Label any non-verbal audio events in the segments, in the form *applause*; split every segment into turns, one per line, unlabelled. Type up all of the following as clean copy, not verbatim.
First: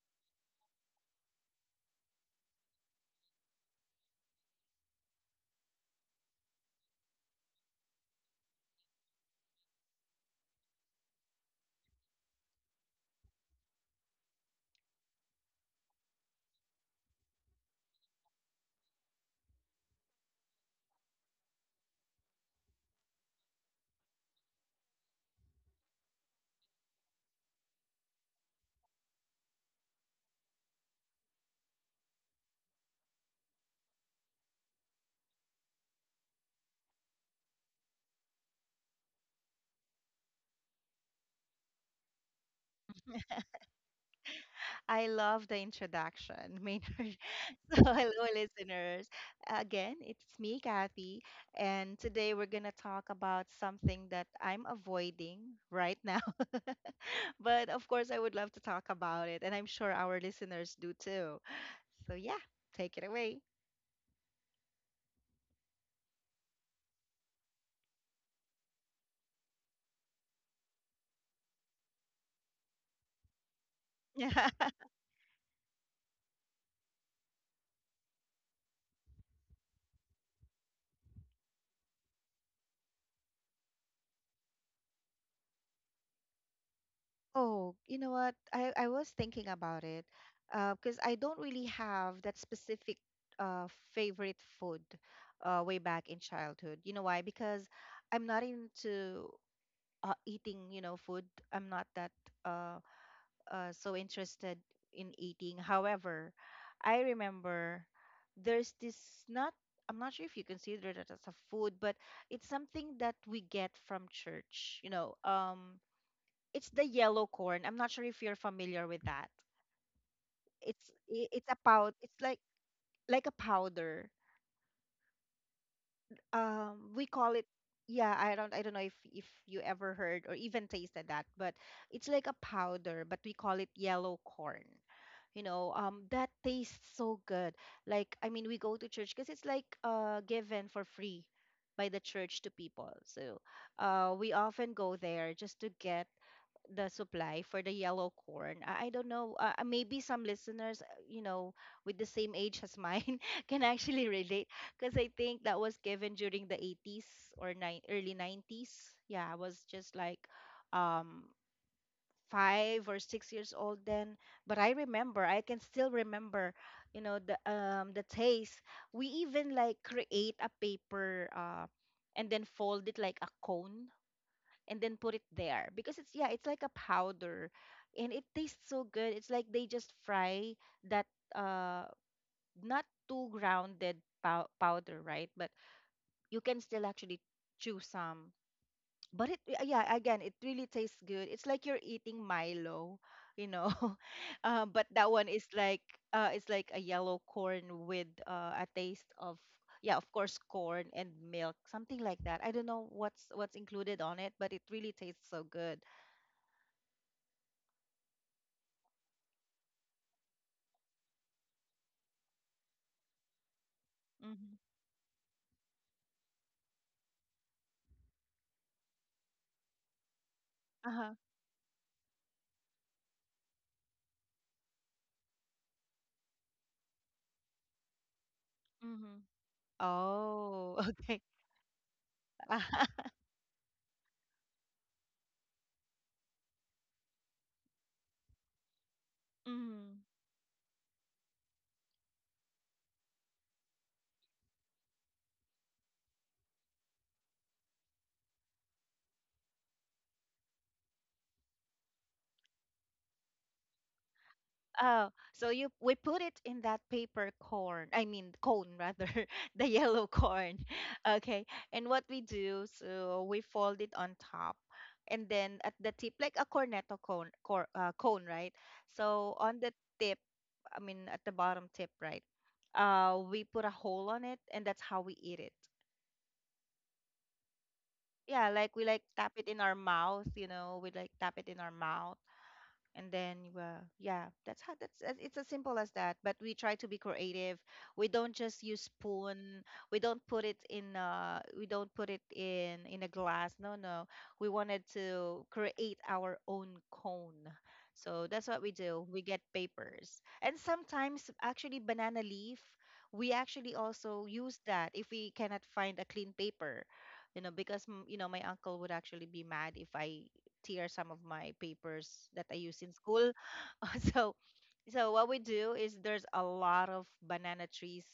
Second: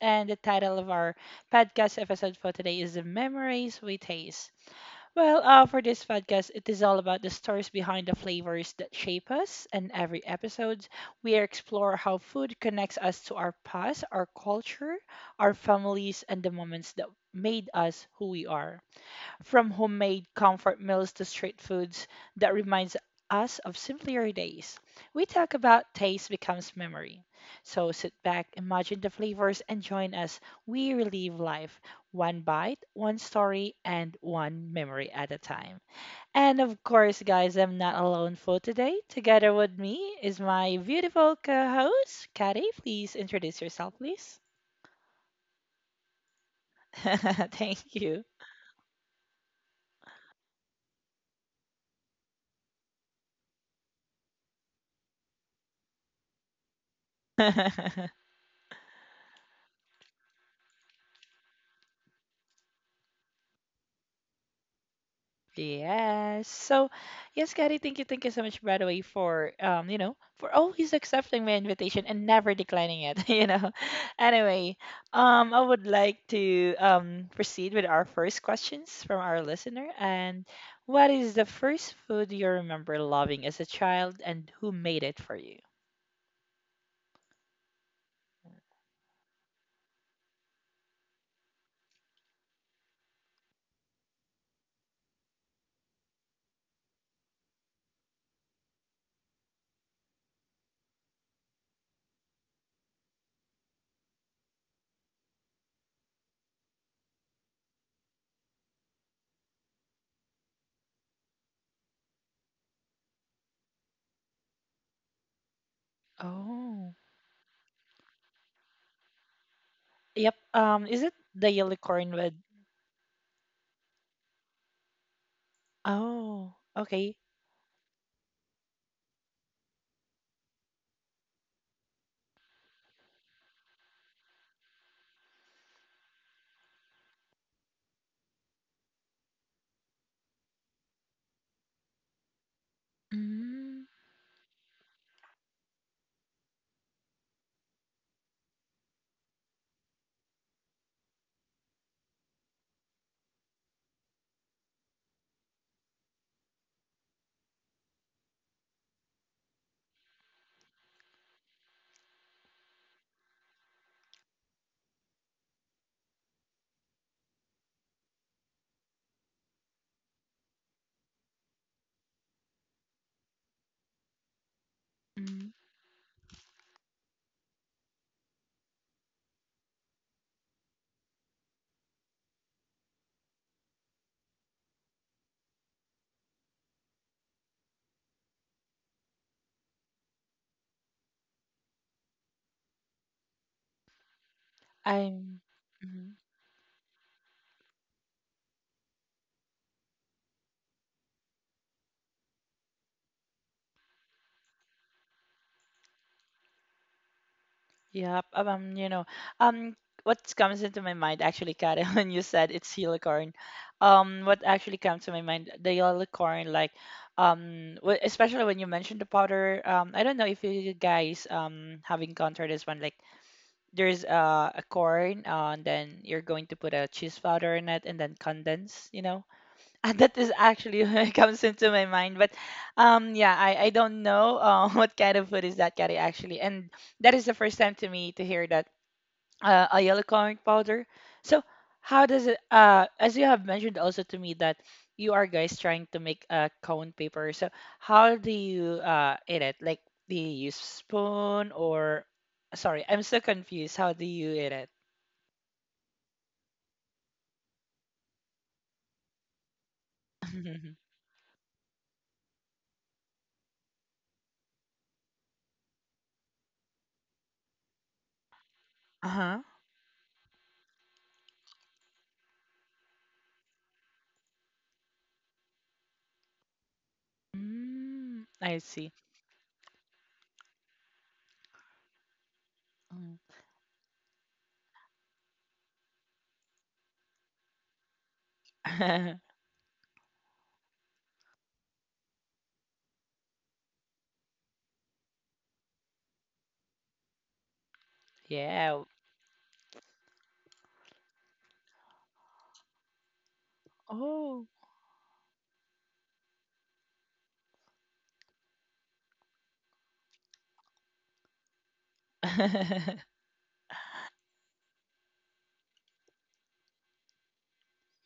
and the title of our podcast episode for today is "The Memories We Taste." Well, for this podcast, it is all about the stories behind the flavors that shape us, and every episode, we explore how food connects us to our past, our culture, our families, and the moments that made us who we are from homemade comfort meals to street foods that reminds us of simpler days. We talk about taste becomes memory. So sit back, imagine the flavors, and join us. We relive life one bite, one story, and one memory at a time. And of course, guys, I'm not alone for today. Together with me is my beautiful co host, Kari. Please introduce yourself, please.
I love the introduction, Maynard. *laughs* So,
*laughs* Thank
hello,
you.
listeners. Again, it's me, Kathy, and today we're going to talk about something that I'm avoiding right now. *laughs* but of course, I would
*laughs*
love to talk about it, and I'm sure our listeners do too. So, yeah, take it away.
Yes. So, yes, Gary, thank you so much, by the way, for for always accepting my invitation and never declining it, *laughs*
*laughs*
Anyway, I would like to proceed with our first questions from our listener. And what is the first food you remember loving as a child, and who made it for you?
Oh, you know what? I was thinking about it because I don't really have that specific uh, favorite food way back in childhood. You know why? Because I'm not into eating, food. I'm not that uh, so interested in eating. However, I remember there's this not, I'm not sure if you consider that as a food, but it's something that we get from church. It's the
Oh,
yellow corn. I'm not sure if you're familiar with that.
yep.
It's
Is it
I- it's a
the yellow
pow.
corn
It's like
with?
a powder.
Oh,
We
okay.
call it. Yeah, I don't know if you ever heard or even tasted that, but it's like a powder, but we call it yellow corn. That tastes so good. I mean, we go to church because it's like given for free by the church to people. So,
Mm,
we often go there just to get the supply for the yellow corn. I don't know. Maybe some listeners, with the same age as mine, *laughs* can actually relate because I think that was given during the 80s or nine early 90s. Yeah, I was just um, 5 or 6 years old then. But I remember, I can still remember, the taste. We even create a paper, and then fold it like a cone and then put it there
mm,
because it's it's like a powder, and it tastes so good. It's like they just fry that, uh not too grounded, powder, right? But you can still actually chew some. But it, yeah, again, it really tastes good. It's like you're eating milo, you know. *laughs* But that one is
I'm.
like
Mm-hmm.
it's like a yellow corn with, a taste of, yeah, of course, corn and milk, something like that. I don't know what's included on it, but it really tastes so good.
Yeah, um, what comes into my mind actually, Karen, *laughs* when you said it's helicorn, what
Mhm.
actually comes to my mind, the helicorn, like, especially when you mentioned the powder, I don't know if you
Uh-huh.
guys have encountered this one, like, there's a corn, and then you're going to put a cheese powder in it, and then condense, you
Mhm.
know, *laughs* that is
Oh, *laughs*
actually *laughs*
okay.
comes into my mind, but
*laughs*
yeah, I don't know, *laughs* what kind of food is that, Kari, actually, and that is the first time to me to hear that, a
Mhm.
yellow comic powder. So how does it as you have mentioned also to me that you are guys trying to make a cone paper, so how do you eat it, like, do you use spoon or sorry, I'm so confused how do you eat
Oh,
it.
so you, we put it in that paper corn. I mean cone rather, *laughs* the yellow corn. *laughs*
*laughs*
Okay. And what we do, so we fold it on top and then at the tip like a cornetto cone, right? So on the
Uh-huh.
tip, I mean at the bottom tip, right? We put a hole on it, and that's how we eat it. Yeah,
Mm,
we
I
like tap
see.
it in our mouth, you know, we like tap it in our mouth, and then,
Mm.
yeah, that's how that's as- it's as simple as that, but we try to be creative. We don't just use spoon.
*laughs*
We don't put it in a glass. No, no, we wanted to create our own cone. So that's what we
Yeah.
do. We get papers, and sometimes actually banana leaf we actually also
Oh.
use that if we cannot find a clean paper. You know, because, you know, my uncle would actually be mad if I tear some of my papers that I use in
*laughs*
school. *laughs* So, so what we do is there's a lot of banana trees,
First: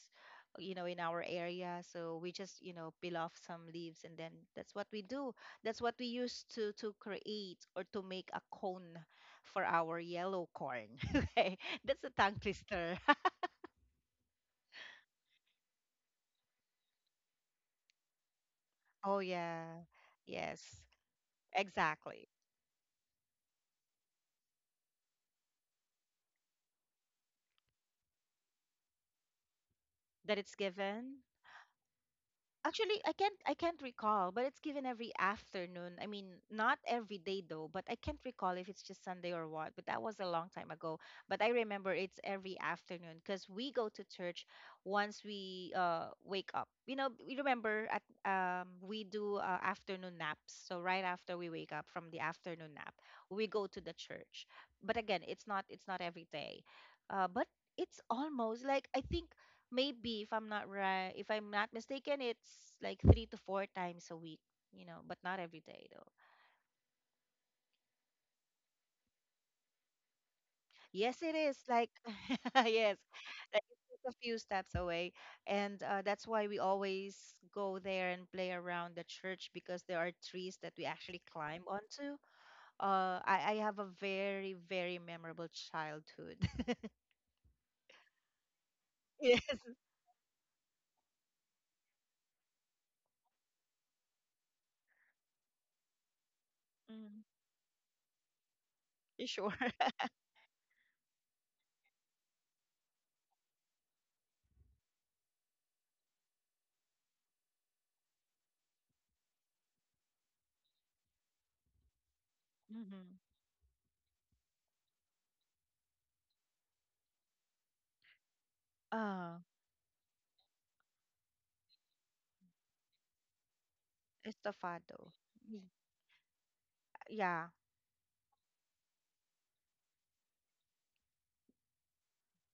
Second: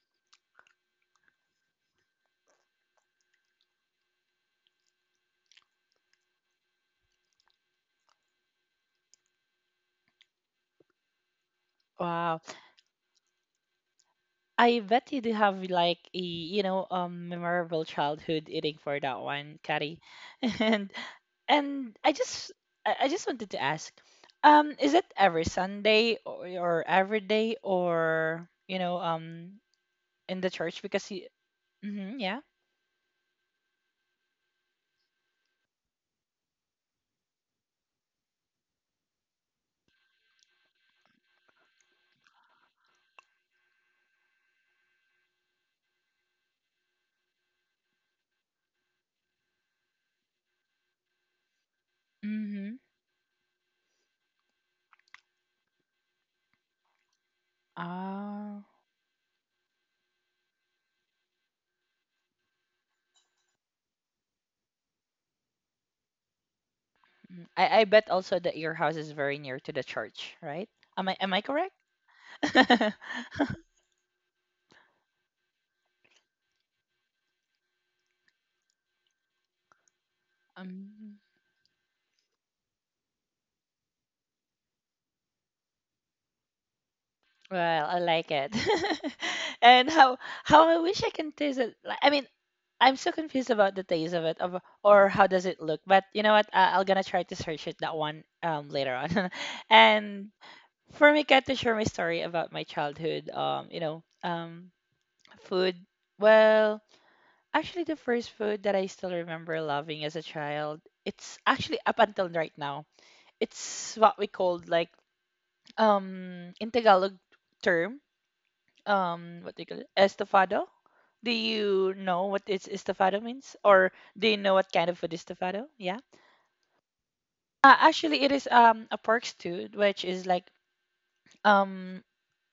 you know, in our area. So we just, you know, peel off some leaves, and then that's what we do. That's what we use to create or to make a cone for our yellow corn. *laughs* okay. That's a
Wow.
tongue twister.
I bet you do have like a, you know, memorable childhood eating for
*laughs*
that
oh
one,
yeah.
Kari. *laughs*
Yes.
And and I
Exactly.
just I just wanted to ask, is it every Sunday or every day or you know,
That
in
it's
the church because
given.
you mm-hmm, yeah.
Actually, I can't recall, but it's given every afternoon. I mean, not every day though, but I can't recall if it's just Sunday or what, but that was a long time ago. But I remember it's every afternoon because we go to church once we wake up. You know, we remember at we do, afternoon naps. So right after we wake up from the afternoon
Mm-hmm.
nap, we go to the church. But again, it's not every day. But it's almost
Ah.
like, I think, maybe, if I'm not right, if I'm not mistaken, it's like three to four times a week, you know, but not every day though.
Mm. I bet also that your house is very near to the church, right?
Yes,
Am
it
I am
is
I
like,
correct?
*laughs* yes,
*laughs*
like it's just a few steps away, and, that's why we always go there and play around the church because there are trees that we actually
Um,
climb onto. I have a very very memorable childhood.
well, I like it. *laughs*
*laughs* yes,
And how I wish I can taste it. Like, I mean, I'm so confused about the taste of it, of, or how does it look. But you know what? I'm
mm,
gonna try to search it that one later
you
on.
sure.
*laughs*
*laughs*
And for me, get to share my story about my childhood. Food. Well, actually, the first food that I still remember loving as a child, it's actually up until right now.
Mm-hmm.
It's what we called like in Tagalog term
Uh,
what do you call it? Estofado. Do you know what is estofado means? Or do you know what kind of
Estofado.
food is
Y-
estofado? Yeah.
Yeah.
Actually it is a pork stew which is like um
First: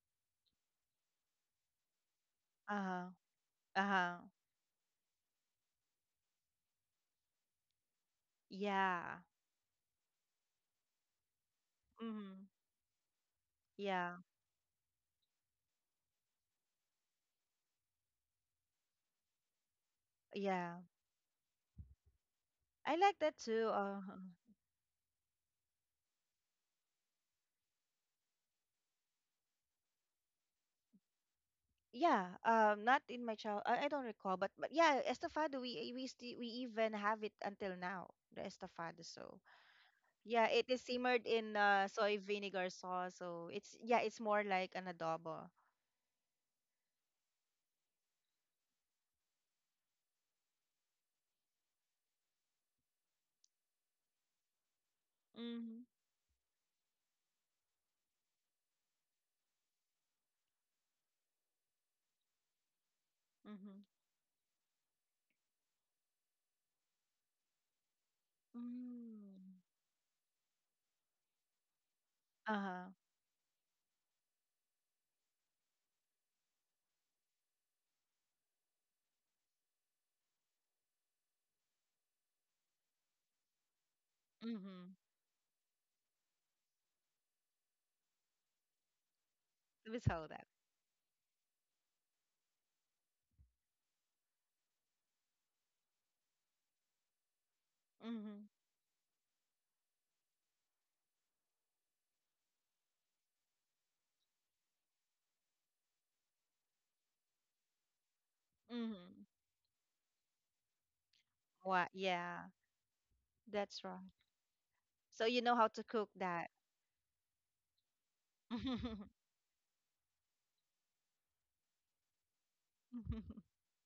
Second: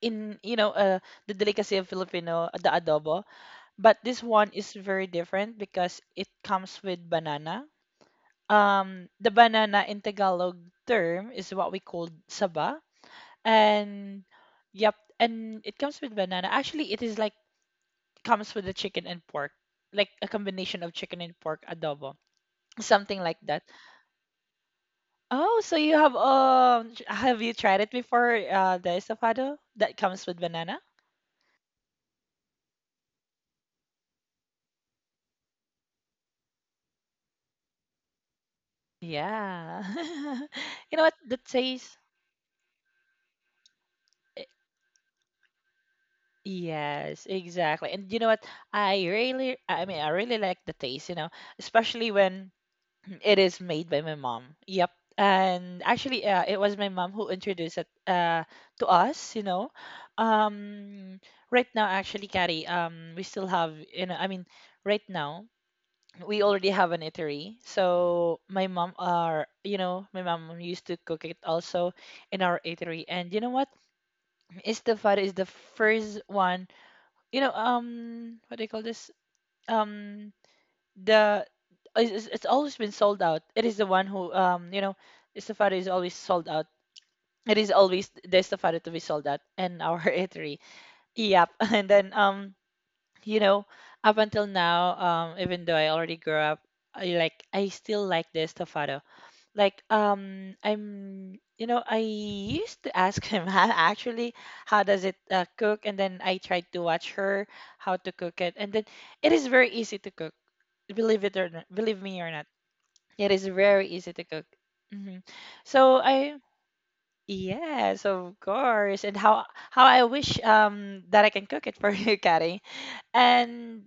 in you know the delicacy of Filipino, the
Uh huh.
adobo,
Uh
but
huh.
this one is very different because it comes with banana.
Yeah.
The banana in Tagalog term is what we call
Mm-hmm.
saba,
Yeah.
and yep, and it comes with banana. Actually it is like comes with the chicken and pork, like a combination
Yeah.
of chicken and pork adobo,
I like
something
that
like that.
too. Huh,
Oh, so you have tr- have you tried it before? The estofado that comes with banana.
yeah. Not in my child. I don't recall, but yeah, estofado. We even have it until now. The estofado. So
Yeah,
yeah,
*laughs*
it is
you know what?
simmered
The
in,
taste.
soy vinegar sauce. So it's, yeah, it's more
Eh,
like an adobo.
yes, exactly. And you know what? I mean, I really like the taste. You know, especially when it is made by my mom. Yep.
Mm-hmm.
And actually, it was my mom who introduced it to us, you know. Um, right now, actually, Carrie, we still have,
Mm-hmm.
you know, I mean, right now, we already have an eatery. So my mom
Mm.
are, you know, my mom used to cook it also in our
Uh-huh.
eatery. And you know what? Istafar is the first one, you know, what do you call this? Um the it's, it's always been sold out. It is the one who you
Mm-hmm.
know estofado is always sold out. It is always the estofado to be sold out in
We
our *laughs*
saw that.
eatery. Yep. *laughs* And then you know, up until now, um, even though I already grew up, I like I still like the
Mm-hmm.
estofado, like, I'm you know I used to ask him *laughs* how, actually how does it cook, and then I tried to watch her how to cook it, and then
Mm-hmm.
it is very easy to cook, believe it or not,
What?
believe me or
Yeah.
not, it is
That's
very
right.
easy to cook. Hmm.
So you know how to
so
cook
i
that.
yes of course,
*laughs*
and how I wish that I can cook it for *laughs* you, Kari. And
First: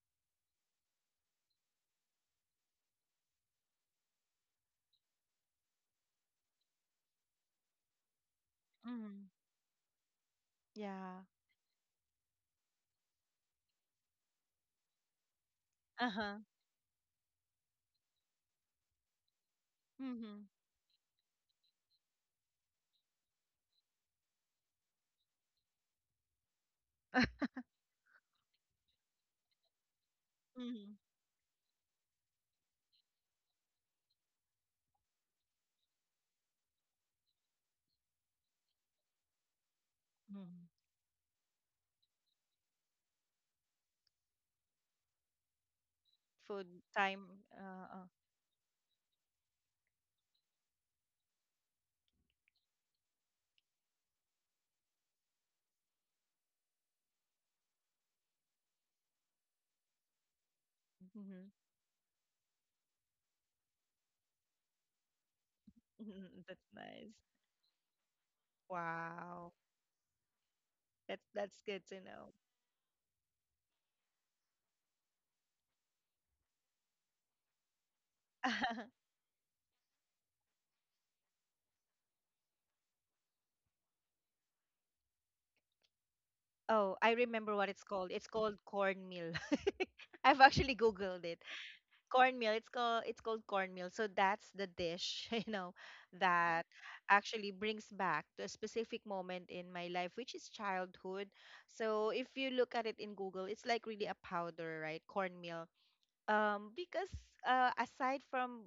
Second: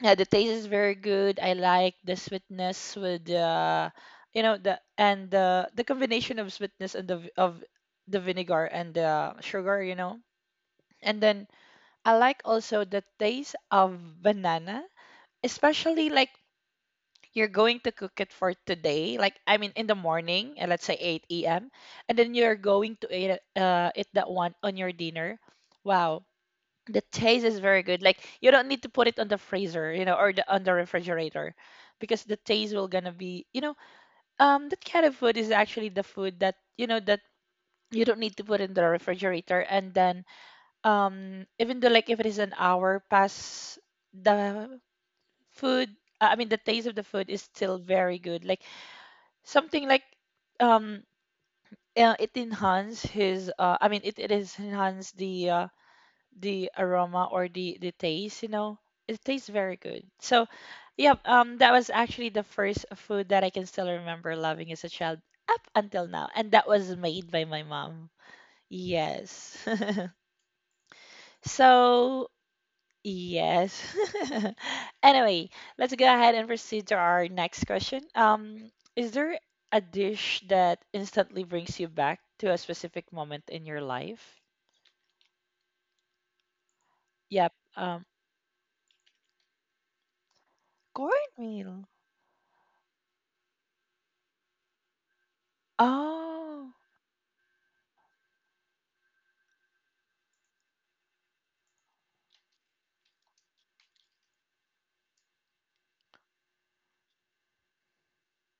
yeah, the taste is very good. I like the sweetness with the you know the and the the combination of sweetness and the of the vinegar and
Mhm.
the sugar, you know, and
Yeah.
then I like also the taste of banana, especially like
Uh-huh.
you're going to cook it for today, like I mean in the
Mhm.
morning, let's say 8 a.m, and then you're going to eat it, eat that one on your dinner. Wow, the taste is very good like you don't need to put it on the freezer, you know, or the, on the
Mhm.
refrigerator, because the taste will gonna be you know that kind of food is actually the food that you know that you don't need to put in the refrigerator, and then
Mhm.
even though like if it is an hour past the food, I mean the
Food
taste of the food
time.
is still very good, like something like um it enhance his I mean it is enhance the aroma or the taste you know, it tastes very good. So yeah,
Mhm.
that was actually the first food that I can still remember loving as a child up until now,
*laughs* That's
and that was
nice.
made by my mom.
Wow.
Yes. *laughs*
That's good to know.
So yes. *laughs* Anyway, let's go ahead and proceed to our next question.
*laughs*
Is there a dish that instantly brings you back to a specific moment in your life?
Oh, I remember
Yep,
what it's called. It's called cornmeal. *laughs* I've actually Googled it.
cornmeal.
Cornmeal. It's called cornmeal. So that's the dish, *laughs* you know, that
Oh,
actually brings back to a specific moment in my life, which is childhood. So if you look at it in Google, it's like really a powder, right? Cornmeal. Because, aside from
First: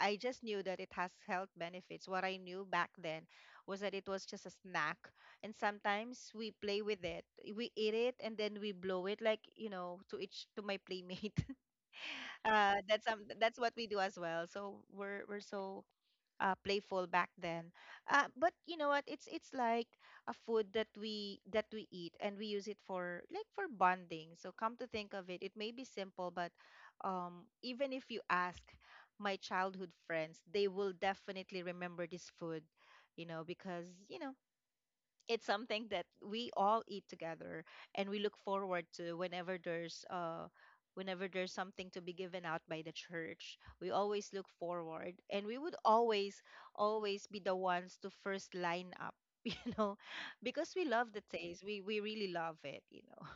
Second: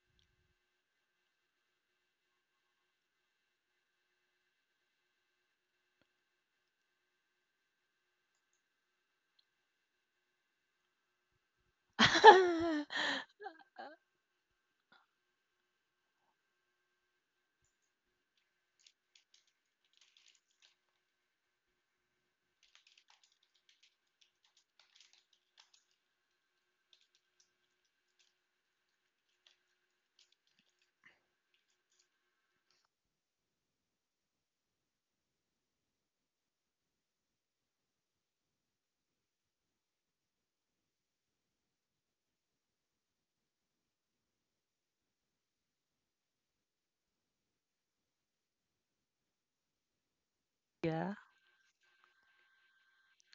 I just knew that it has health benefits. What I knew back then was that it was just a snack. And sometimes we play with it. We eat it and then we blow it, like, you know, to each to my playmate.
*laughs*
That's what we do as well. So we're so, playful back then. But you know what? It's like a food that we eat and we use it for like for bonding. So come to think of it, it may be simple, but, even if you ask my childhood friends, they will definitely remember this food, you know, because, you know, it's something that we all eat together and we look forward to whenever there's, whenever there's something to be given out by the church. We always look forward, and we would always be the ones to first line up, *laughs* you know, because we love
yeah.
the taste. We really love it, you know.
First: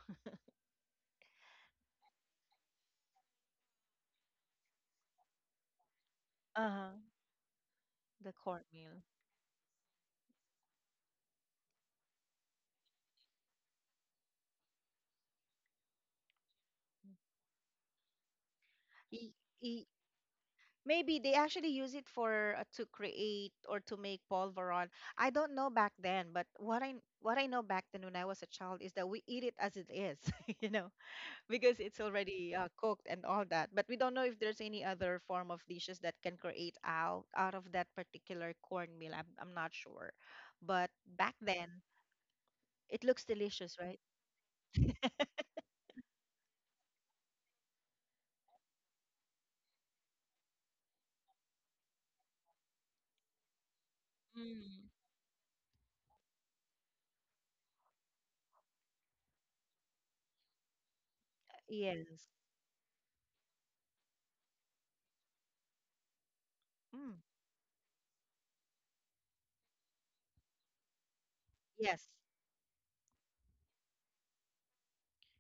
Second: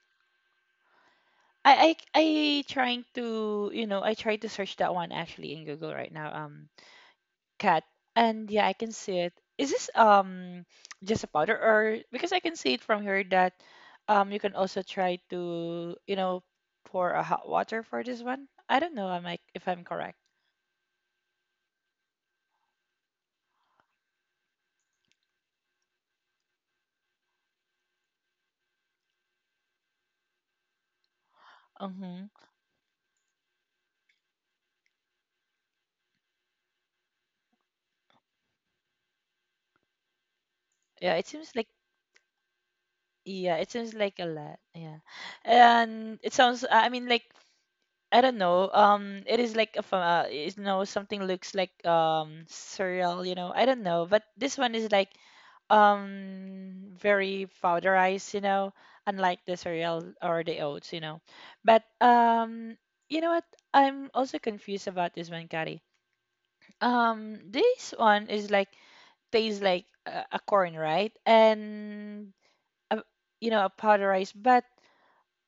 I trying to, you know, I tried to search that one actually in Google right now.
Uh-huh.
Cat.
The
And yeah, I can
cornmeal.
see it. Is this just a powder or because I can see it from here that you can also try to, you know, pour a hot water for this one. I don't know, I am
Y-
like if I'm
y-
correct.
Maybe they actually use it for, to create or to make polvoron. I don't know back then, but what I, what I know back then when I was a child is that we eat it as it is, *laughs* you know, because it's
Mm-hmm.
already, cooked and all that. But we don't know if there's any other form of dishes that can create out of that particular cornmeal. I'm not sure, but
Yeah, it
back
seems like
then it looks
yeah, it
delicious,
seems
right?
like a lot. Yeah. And it sounds I mean like I don't know. It is like a is no something looks like cereal, you know. I don't know, but this one is
Mm.
like very powderized, you know, unlike the cereal or the oats, you know. But
Yes.
you know what? I'm also confused about this one, Kari.
Mm.
This one is like tastes like a corn, right?
Yes.
And a, you know, a powderized, but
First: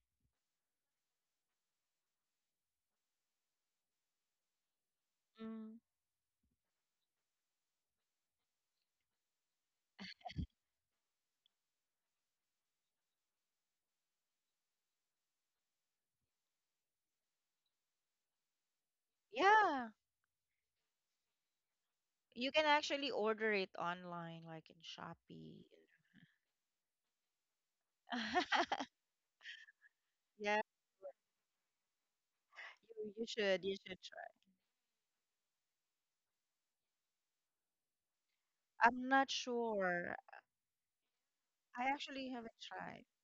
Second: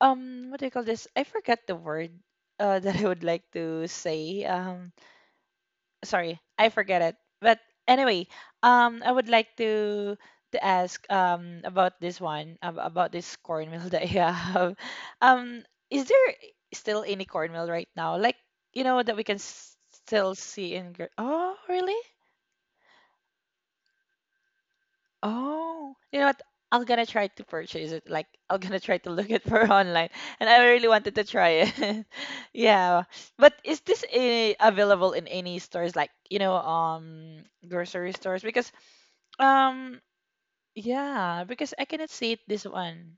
what do you call this, I forget the word, *laughs* that I would like to say,
Mm.
sorry I forget it, but anyway, I would like to ask about this one, about this cornmeal *laughs* that you have. *laughs* Um, is there still any cornmeal right now, like, you know, that we can
Yeah.
still see in Gre- oh really.
You can actually order it online, like in Shopee.
Oh, you know what? I'm gonna try to purchase it. Like, I'm gonna
*laughs*
try to look it *laughs* for online, and
Yeah,
I really wanted to try it. *laughs* Yeah,
you
but
should
is this
try.
eh, available in any stores, like, you know, grocery stores? Because,
I'm not
um,
sure.
yeah, because
I
I cannot
actually
see it,
haven't
this
tried.
one.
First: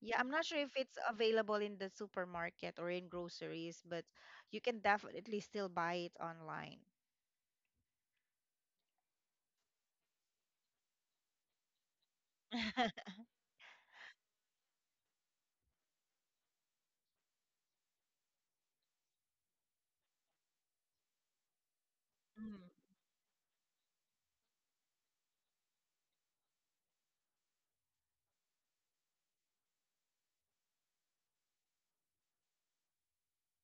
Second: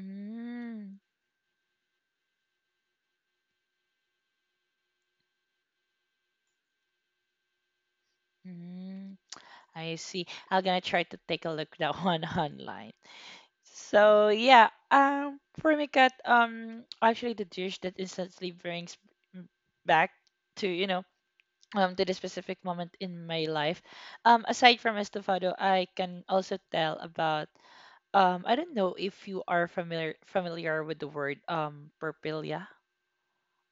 Yeah, I'm not sure if it's available in the supermarket or in groceries, but you can definitely still buy it online.
mm, I see. I'm gonna try to take a look that *laughs* one online.
*laughs*
So yeah, for me, Kat. Um, actually the dish that instantly brings m- back to you know to the specific
Mm.
moment in my life, um, aside from estofado, I can also tell about I don't know if you are familiar with the word perpilia.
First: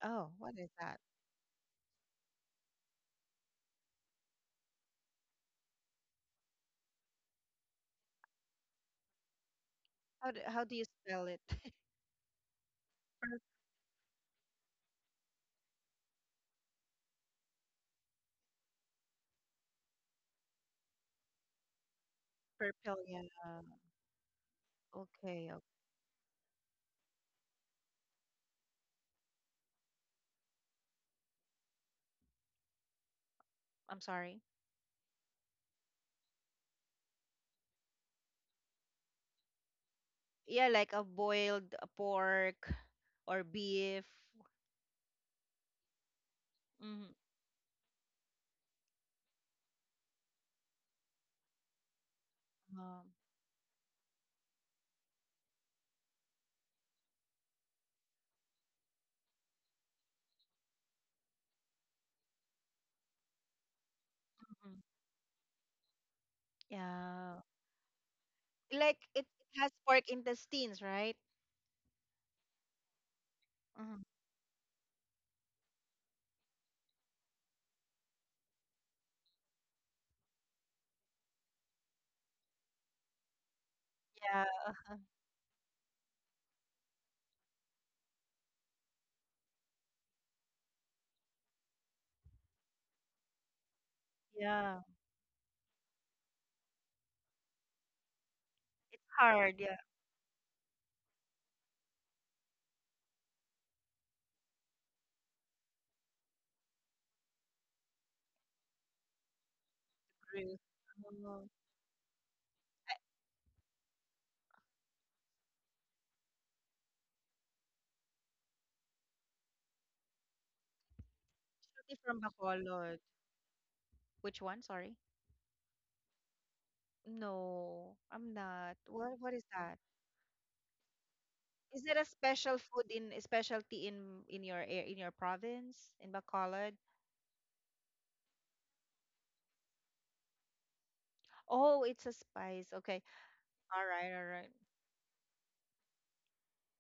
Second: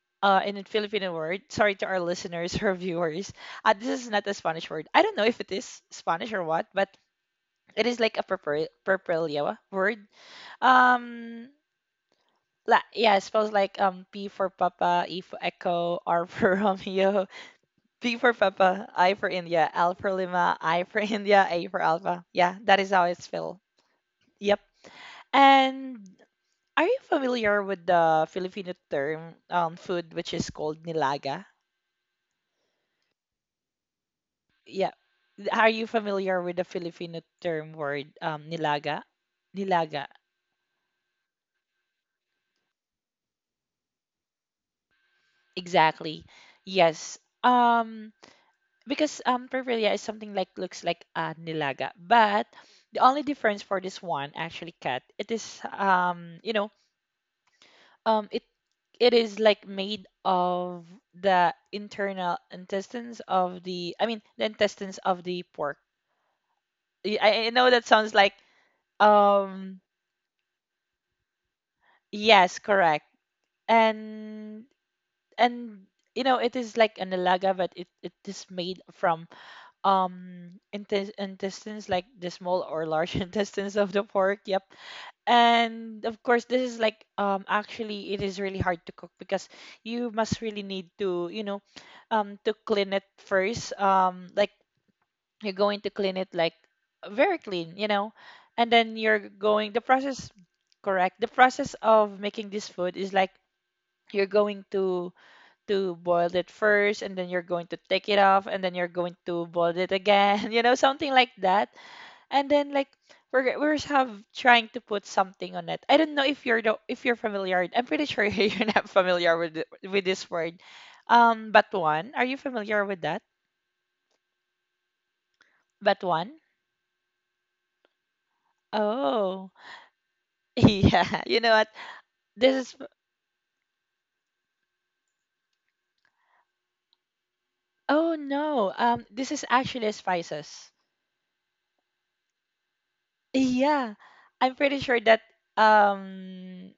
Oh,
In
what
a
is that?
Filipino word, sorry to our listeners or *laughs* viewers. This is not a Spanish word. I don't know if it is Spanish or what, but it is like a purple word.
How do you spell it? *laughs*
Um, like yeah, I
Pur-
suppose like P for Papa, E for Echo, R for *laughs* Romeo, P for Papa, I for India, L for Lima, I for *laughs* India, A for Alpha. Yeah, that is
Purple,
how
yeah.
it's spelled. Yep.
Okay, okay.
And are you familiar with the Filipino term food which is called nilaga?
I'm sorry.
Yeah. Are you familiar with the Filipino term word nilaga? Nilaga.
Yeah, like a boiled, pork or beef.
Exactly.
Mm-hmm.
Yes. Um because paparilla is something like looks like a nilaga, but the
Oh.
only difference for this one, actually, Cat, it is, it is like made of the internal intestines of the, I mean, the
Mhm.
intestines of the pork.
Yeah.
I know that sounds like
Like it has
um
pork intestines, right?
yes, correct.
Mhm.
And and you know it is like a nilaga, but it is made from intestines, like the small or large *laughs* intestines of the pork.
Yeah.
Yep. And of course this is like, actually it is really hard to cook because you must really need to, you know, to clean it first. Like
Yeah.
you're going to clean it like very clean, you know, and then
It's
you're
hard,
going
yeah.
the process. Correct, the process of making this food is like you're going to boil it first, and then you're going to take it off, and then you're going to boil it again, *laughs*
Ruth.
you know, something like
Oh.
that. And then, like,
I-
have trying to put something on it. I don't know if if you're familiar. I'm pretty sure *laughs* you're not familiar with with this word. Batuan.
from
Are you familiar
Bacolod.
with that?
Which one? Sorry.
Batuan?
No, I'm not. What is
Oh,
that?
*laughs* yeah. You know what?
Is it a
This
special
is,
food in a specialty in your in your province in Bacolod?
oh no. This is actually spices.
Oh, it's a spice. Okay. All
Yeah,
right, all right.
I'm pretty sure that um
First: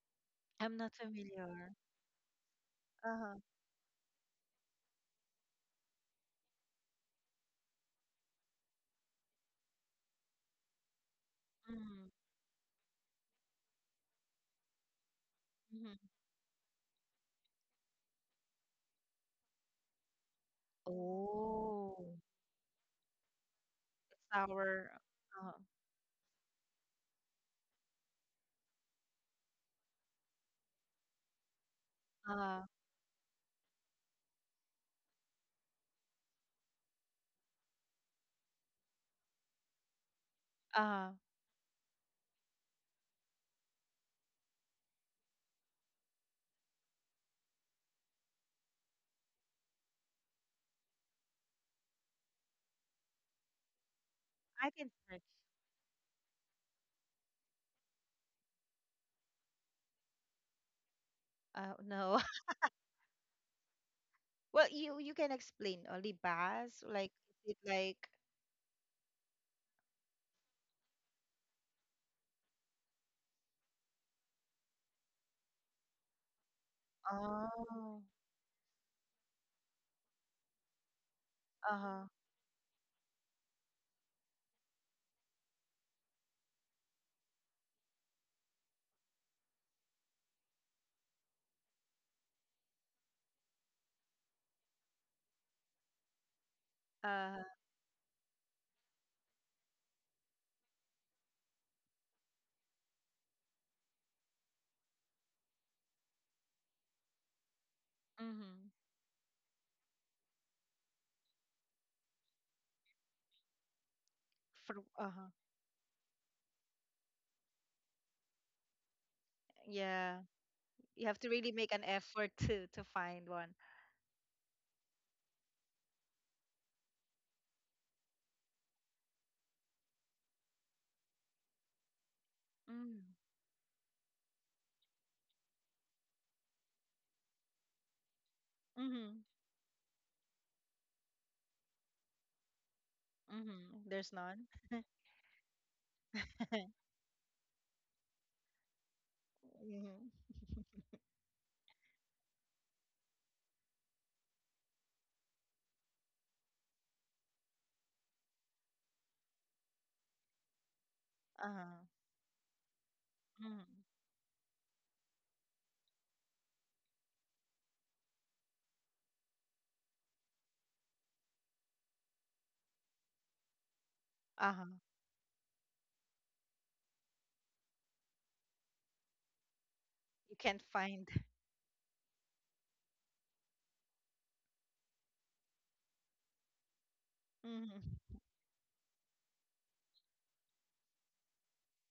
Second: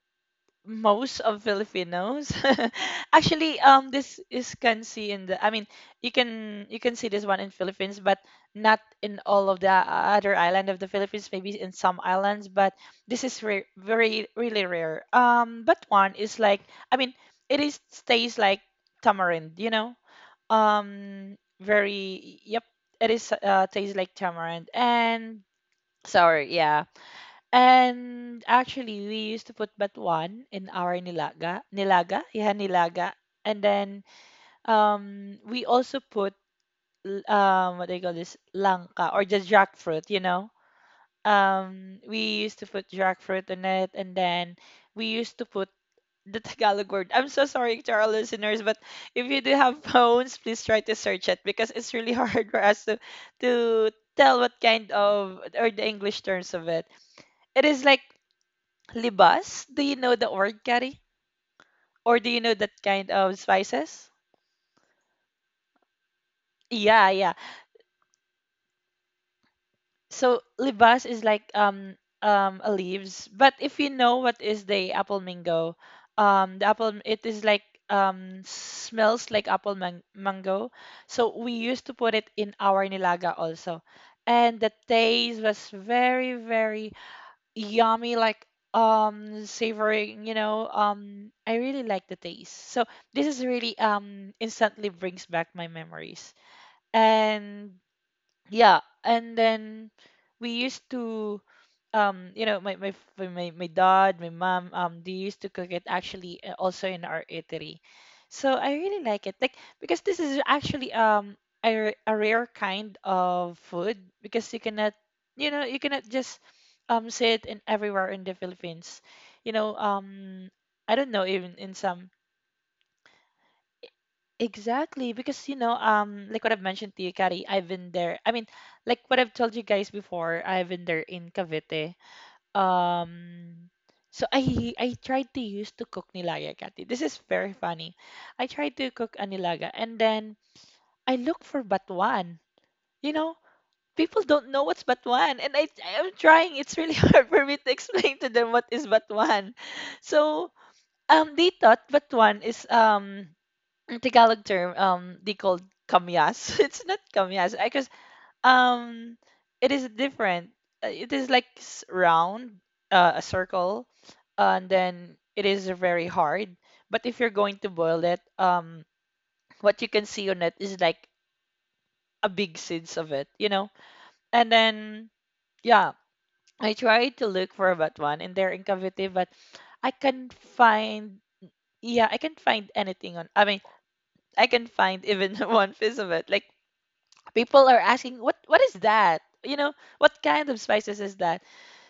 I'm not
most of
familiar.
Filipinos. *laughs*
Uh-huh.
Actually, this is can see in the. I mean, you can see this one in Philippines, but not in all of the other island of the Philippines. Maybe in some islands, but this is very really rare. But
Mm-hmm.
one is like, I mean, it is stays like tamarind. You know,
Oh,
very yep. It is tastes like
it's
tamarind
sour.
and
Uh-huh.
sour. Yeah. And actually, we used to put batuan in our
Uh,
nilaga. And then, we also put what do you call this, langka, or just jackfruit, you know.
uh,
We used to put jackfruit in it, and then we used to put the Tagalog word. I'm so sorry to our listeners, but if you do have phones, please try to search it, because it's really *laughs* hard for us to tell what
I can
kind
search.
of, or the English terms of it. It is like Libas, do you know the word, Kari? Or
No.
do you know
*laughs*
that kind of spices?
Well, you can explain only bas,
Yeah,
like,
yeah.
is it like?
So libas is like a leaves, but if you know what is the apple mango, the apple, it is like,
Oh.
smells like apple mango. So we used to
Uh-huh.
put it in our nilaga also. And the taste was very, very yummy, like, savoring, you know. I really like the taste, so this is really, instantly brings back my memories.
Uh.
And yeah, and then we used to, my my dad, my mom, they used to cook it, actually, also in our eatery.
Mm-hmm.
So I really like it, like, because this is actually, a, a rare kind of food, because
For.
you cannot,
Uh-huh.
you know, you cannot just, see it in everywhere in the Philippines, you know.
Yeah, you
I
have
don't
to
know,
really
even
make an
in some,
effort *laughs* to find one.
exactly, because, you know, like what I've mentioned to you, Kari, I've been there, I mean, like what I've told you guys before, I've been there in Cavite.
Mm,
um so I tried to use to cook nilaga, Kathy. This is very funny. I tried to
mm-hmm,
cook a nilaga, and then I look for batuan. You know,
mm-hmm. There's
people
none.
don't know what's batuan, and I'm trying.
*laughs*
It's really *laughs* hard for me to explain to them what is batuan.
Mm-hmm.
So, um, they thought batuan is, in Tagalog term, um, they called kamyas. *laughs* It's not kamyas. I um, it is different. It is like
Uh-huh.
round, a
Mm-hmm.
circle, and then it is very hard. But if you're going to boil it, what you can see on it is like a big seeds of it, you know. And
Uh-huh.
then, yeah, I tried to look for that one, and they're in Cavite, but I can not
You can't find.
find.
*laughs*
Yeah, I can not find anything on. I mean, I can find even *laughs* one piece of it. Like, people are
Mm-hmm.
asking, what is that? You know, what kind of spices is that?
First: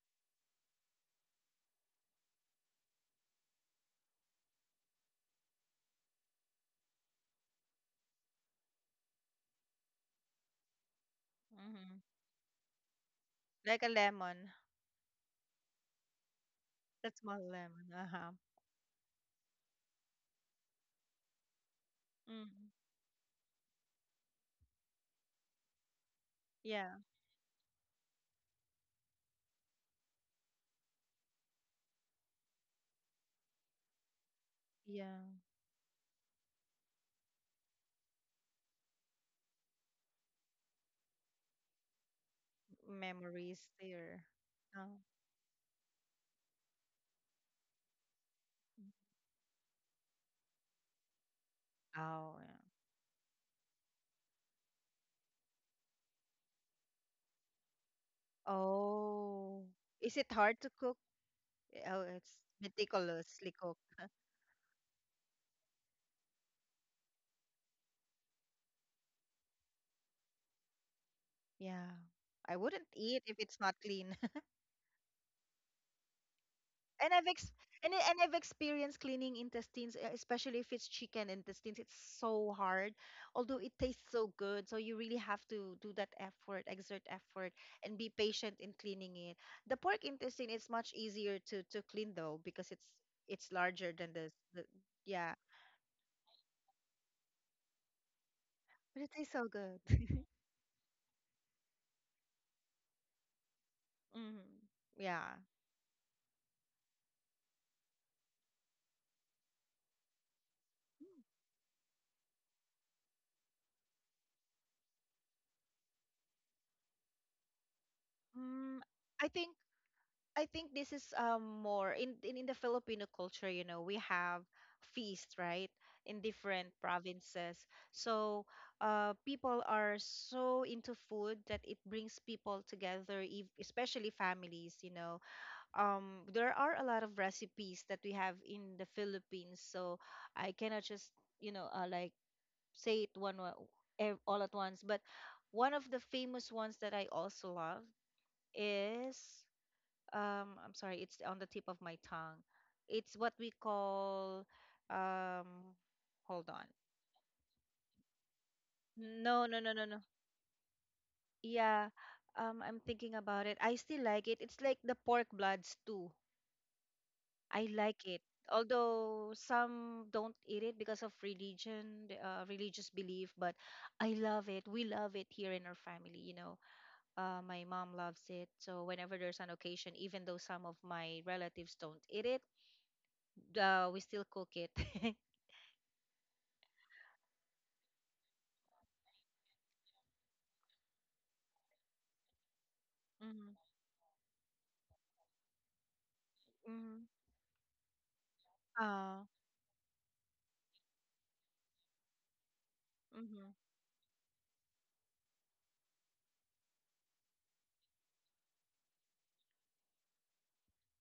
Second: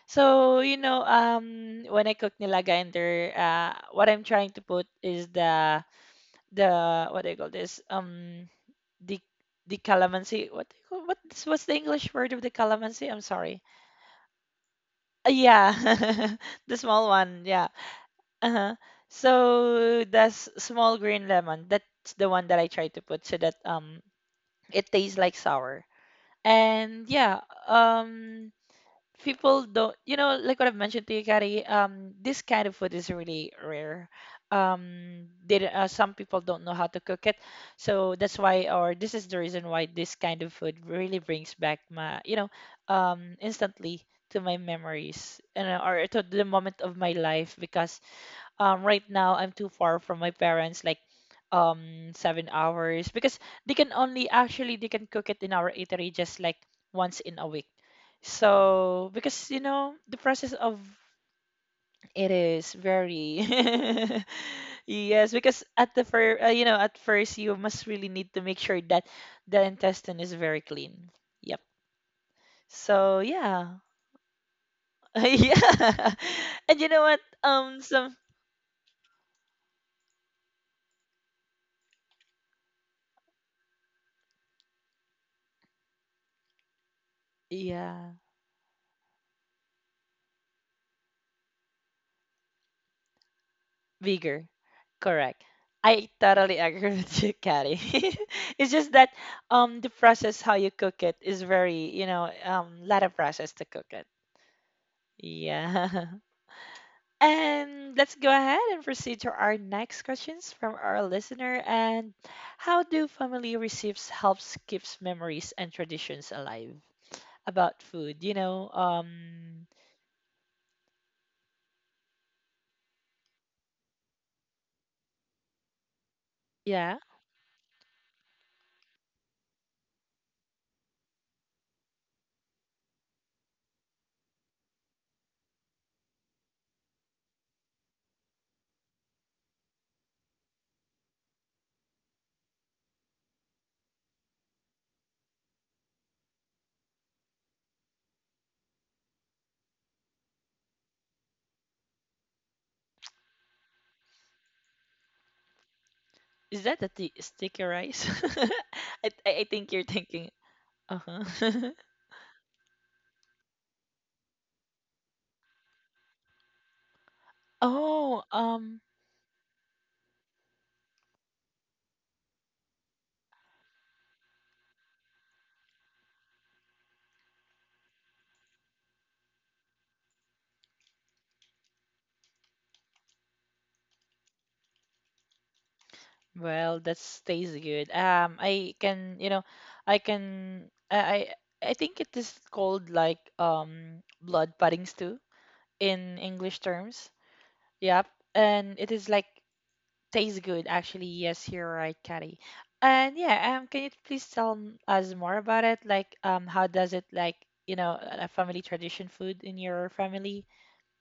So, you know, when I cook nilaga in there, what I'm trying to put is the, what do you call this? The the calamansi. What do you what's the
Mm-hmm.
English word of the calamansi? I'm sorry.
Like a lemon.
Yeah, *laughs* the small
That small
one. Yeah.
lemon. Uh-huh.
Uh-huh. So the small green lemon. That's the one that I
Mm.
try to put, so that, it tastes like sour.
Yeah.
And yeah, um. people don't, you know, like what I've mentioned to you, Kari, this kind of food is really rare.
Yeah.
Some people don't know how to cook it, so that's why, or this is the reason why this kind of food really brings back my, you know,
Memories
instantly
there?
to my
Oh,
memories, and or to the moment of my life, because, right now I'm too far from my parents, like,
oh,
7
yeah.
hours, because they can only, actually they can cook it in our eatery just like once in a week. So because you
Oh,
know the
is it
process
hard to
of
cook? Oh,
it
it's
is very.
meticulously cooked. *laughs*
*laughs* Yes, because at the first, you know, at first you must really need to make sure that the intestine is very clean. Yep.
Yeah. I wouldn't
So
eat if it's not
yeah.
clean.
*laughs* Yeah. *laughs* And you know
and
what?
I've ex-
Um,
and, I-
some,
and I've experienced cleaning intestines, especially if it's chicken intestines. It's so hard, although it tastes so good. So you really have to do that effort, exert effort, and
yeah.
be patient in cleaning it. The pork intestine is much easier to clean though because it's larger than the,
Bigger.
the yeah,
Correct. I totally agree *laughs* with you, Katty. *laughs* It's just
but
that,
it tastes so good.
the
*laughs*
process how you cook it is very, you know, lot of process to cook it.
hmm Yeah.
Yeah. *laughs* And let's go ahead and proceed to our next questions from our listener. And how do family recipes helps keeps memories and traditions alive about food? You know,
Mm, I think. I think this is more in the Filipino culture, you know, we have feast, right? In different
yeah.
provinces. So, people are so into food that it brings people together, especially families, you know. There are a lot of recipes that we have in the Philippines, so I cannot just, you know, say it one wa- ev- all at once, but one of the famous ones that I also love is I'm sorry, it's on the tip of my tongue. It's what we call um hold on.
Is that the sticky rice? *laughs*
No, no,
I
no, no,
think you're
no.
thinking. Uh huh.
Yeah.
*laughs*
I'm thinking about it. I still like it. It's like the pork bloods too. I like it.
Oh,
Although some don't eat it because of religion, religious belief, but I love it. We love it here in our family, you know. My mom loves it. So whenever there's an occasion, even though some of my relatives don't eat it, we still cook it. *laughs*
well, that stays good. I can, you know, I can, I think it is called like
Mhm.
blood pudding stew in English
Mhm.
terms. Yep, and it is
Uh,
like tastes good actually. Yes, you're right, Caddy. And
Mhm.
yeah, can you please tell us more about it? Like, how does it like, you know, a family tradition food in your family?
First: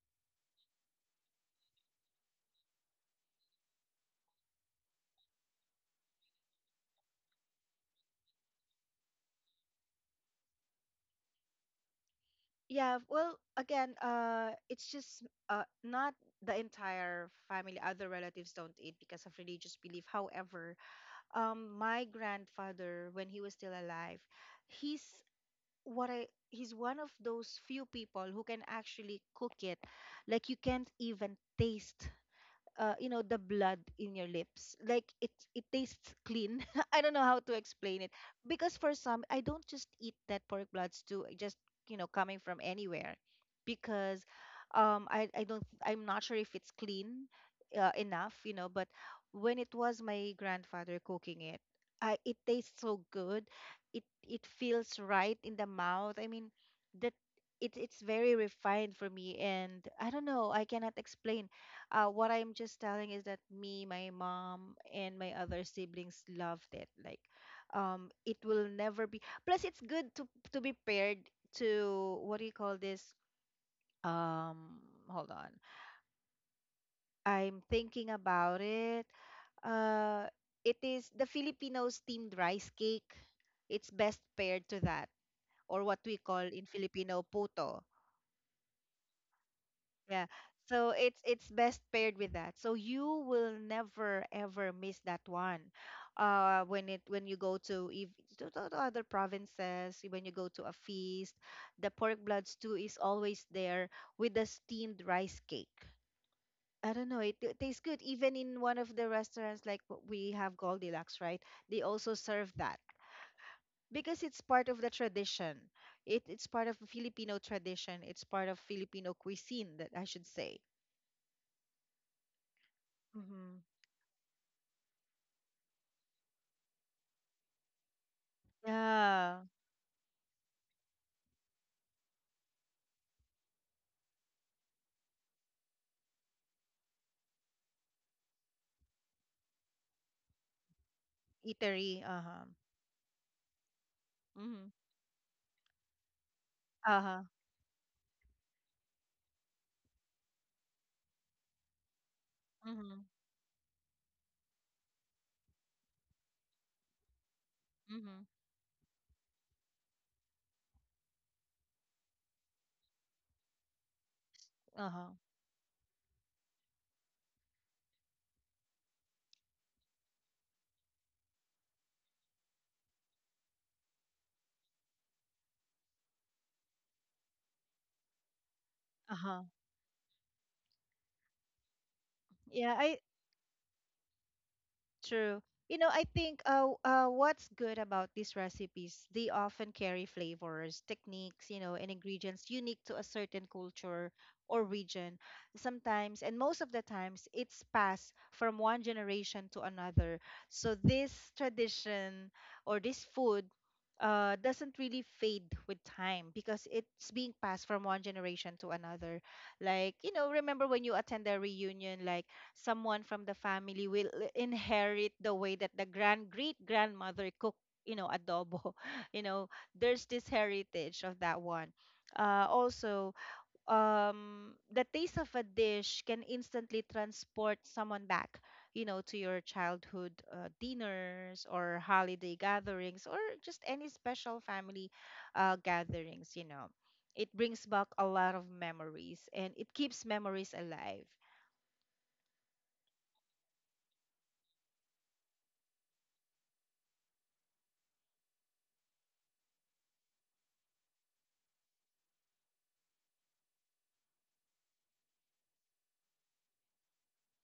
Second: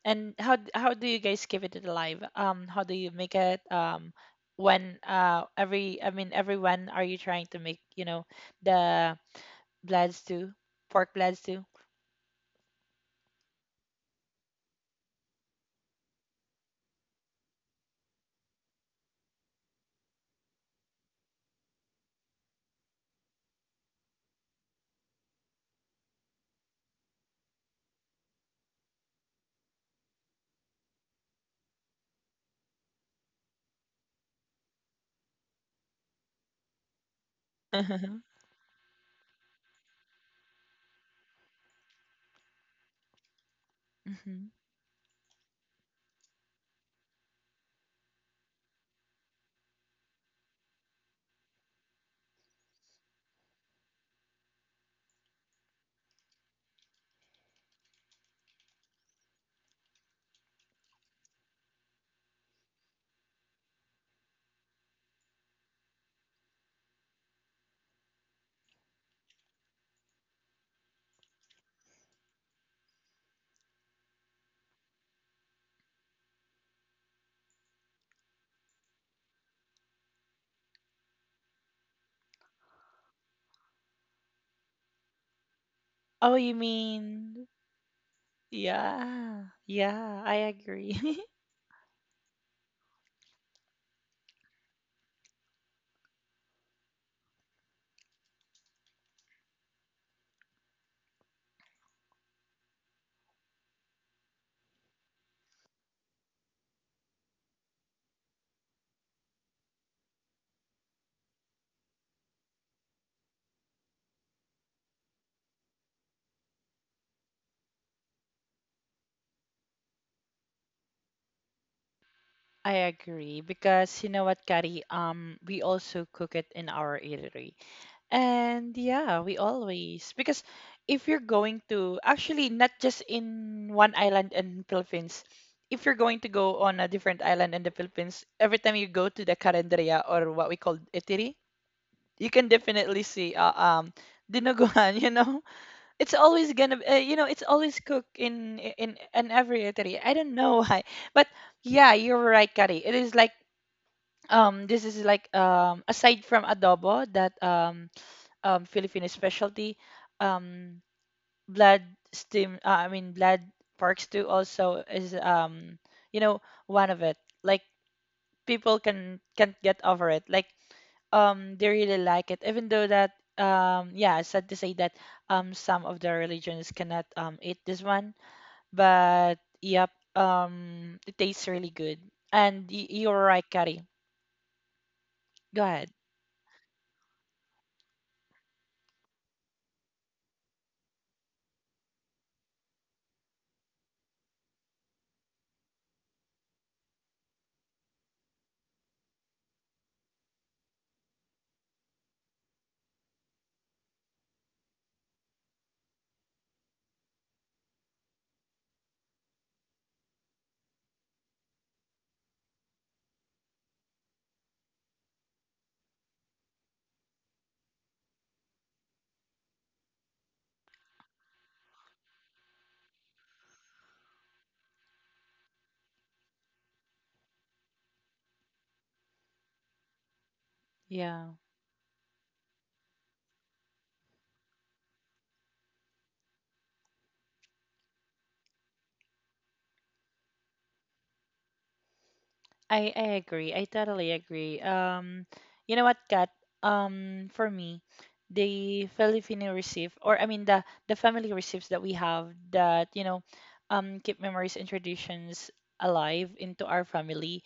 And how how do you guys keep it alive? How do you make it? When uh, every, I mean, every, when are you trying to make, you know, the blood stew, pork blood stew?
Yeah, well, again, it's just not the entire family. Other relatives don't eat because of religious belief. However, my grandfather, when he was still alive, he's what I he's one of those few people who can actually cook it. Like you can't even taste you know, the blood in your lips, like it tastes clean. *laughs* I don't know how to explain it
*laughs*
because for some, I don't just eat that pork blood stew just, you know, coming from anywhere because
Hmm.
i don't, I'm not sure if it's clean enough, you know. But when it was my grandfather cooking it, I it tastes so good. It feels right in the mouth. I mean that it's very refined for me, and I don't know, I cannot explain. What I'm just telling is that me, my mom, and my other siblings loved it. Like, it will never be. Plus, it's good to be paired to. What do you call this? Um, Hold on. I'm thinking about it. Uh, it is the Filipino steamed rice cake. It's best paired to that, or what we
Oh,
call
you
in Filipino,
mean
puto.
yeah, yeah. I
Yeah. So
agree.
it's
*laughs*
it's best paired with that. So you will never ever miss that one. When you go to if to, to other provinces, when you go to a feast, the pork blood stew is always there with the steamed rice cake. I don't know, it tastes good. Even in one of the restaurants, like what we have, Goldilocks, right? They also serve that because it's part of the tradition. It's part of Filipino tradition. It's part of Filipino cuisine, that I should say.
I agree,
Mm-hmm.
because you know what, Kari? We also cook it in our eatery. And yeah, we
Yeah,
always, because if you're going to, actually, not just in one island in Philippines, if you're going to go on a different island in the Philippines, every time you go to the Carinderia, or what we call Itiri,
eatery,
you
uh-huh.
can definitely see um,
Mhm.
dinuguan, *laughs* you know. It's always gonna you know,
Uh-huh.
it's always cooked in every Itiri. I don't know *laughs* why. But yeah, you're right, Kari. It
Mhm.
is like, this is like, aside from adobo, that,
Mhm.
Filipino specialty. Um, blood Steam, I mean, blood Parks too, also
Uh-huh.
is, you know, one of it. Like, people can can't get over it. Like, they really like it, even though that, yeah, sad to say that, some of the religions cannot eat this one, but
Uh-huh.
yep, it tastes really good. And
Yeah, I
you're right, Kari.
True.
Go
You
ahead.
know, I think what's good about these recipes, they often carry flavors, techniques, you know, and ingredients unique to a certain culture or region. Sometimes, and most of the times, it's passed from one generation to another. So this tradition or this food doesn't really fade with time because it's being passed from one generation to another. Like, you know, remember when you attend a reunion, like someone from the family will inherit the way that the grand great grandmother cooked, you know, adobo. *laughs* You know, there's this heritage of that one. Also, the taste of a dish can instantly transport someone back, you know, to your childhood
Yeah.
dinners or holiday gatherings or just any special family gatherings, you know. It brings back a lot of memories and it keeps memories alive.
I agree. I totally agree. You know what, Kat? For me, the Filipino receive, or I mean, the family receives that we have that, you know, keep memories and traditions alive into our family.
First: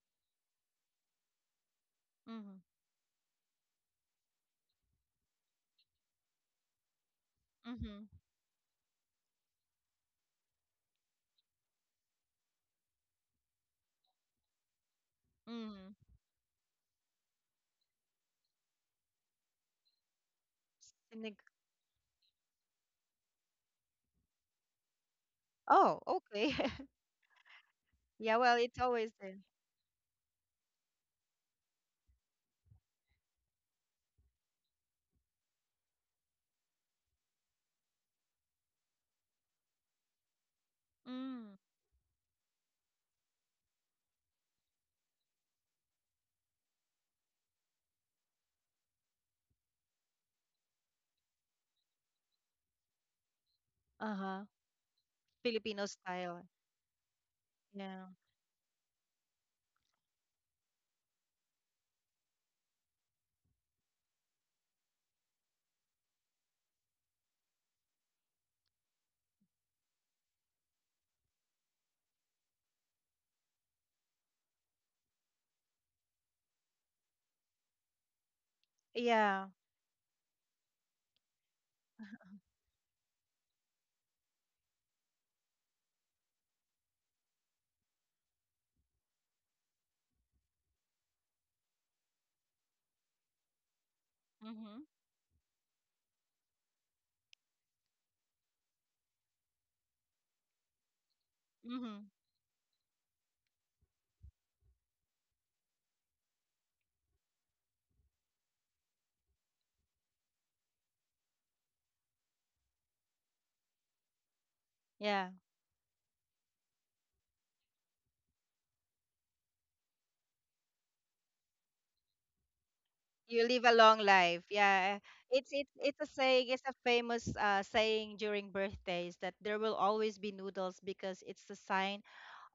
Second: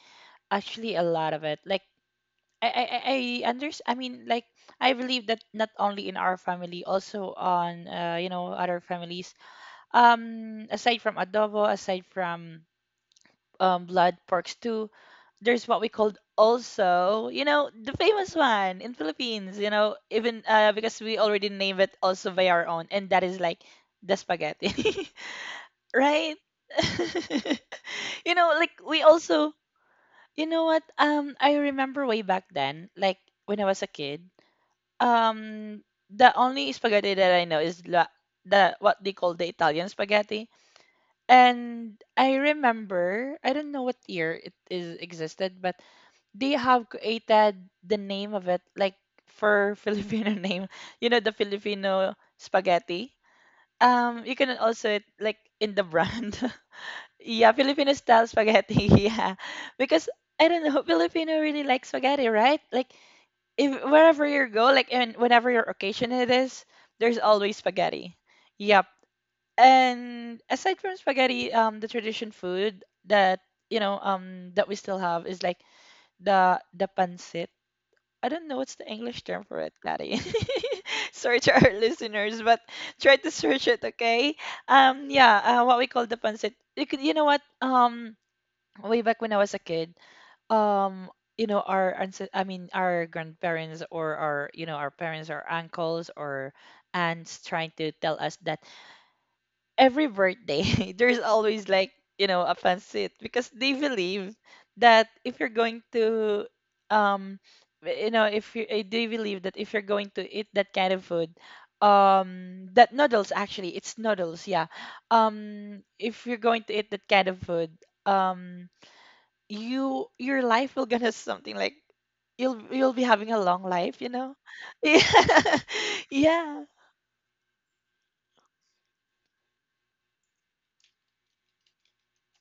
Actually, a lot of it. Like,
Mm-hmm.
I I I I understand. I mean, like, I believe that not only in our family, also on
Mm-hmm.
you know, other families. Aside from adobo, aside from blood pork stew. There's what we
Mm.
called also, you know, the famous one in Philippines, you know, even because we
Sinag
already name it also by our own, and that is like the spaghetti, *laughs*
oh,
right?
okay. *laughs*
*laughs* You
Yeah,
know,
well,
like
it's
we
always there.
also, you know what? I remember way back then, like when I was a kid, um, the only spaghetti that I know is the what they call the Italian spaghetti.
Mm.
And I remember, I don't know what year it is existed, but they have created the name of it like for *laughs* Filipino name, you know, the Filipino spaghetti. You
Uh-huh.
can also like in
Filipino
the brand.
style.
*laughs* Yeah, Filipino
Yeah.
style spaghetti. *laughs* Yeah. Because I don't know, Filipino really like spaghetti, right? Like if wherever you go, like and whenever your occasion it is, there's always spaghetti. Yep. And aside from spaghetti, the tradition food that we still have is like the pancit. I don't know what's the English term
Yeah.
for it, Daddy. *laughs* Sorry to our *laughs* listeners, but try to search it, okay? Yeah, what we call the pancit. You could, you know what? Way back when I was a kid, um, you know, our ancest- I mean, our grandparents or our, you know,
Mm-hmm.
our parents or uncles or aunts trying to tell us that every birthday *laughs* there's always like
Mm-hmm.
you know a pancit because they believe that if you're going to um you know if you eh, they believe that if you're going to eat that kind of food that noodles actually it's noodles, yeah.
Yeah.
If you're going to eat that kind of food, um you your life will gonna *laughs* something like you'll be having
You
a
live a
long
long
life, you
life.
know.
Yeah.
*laughs*
It's it's
Yeah,
it's a saying, it's a
yeah,
famous saying during birthdays that there will always be noodles because it's a sign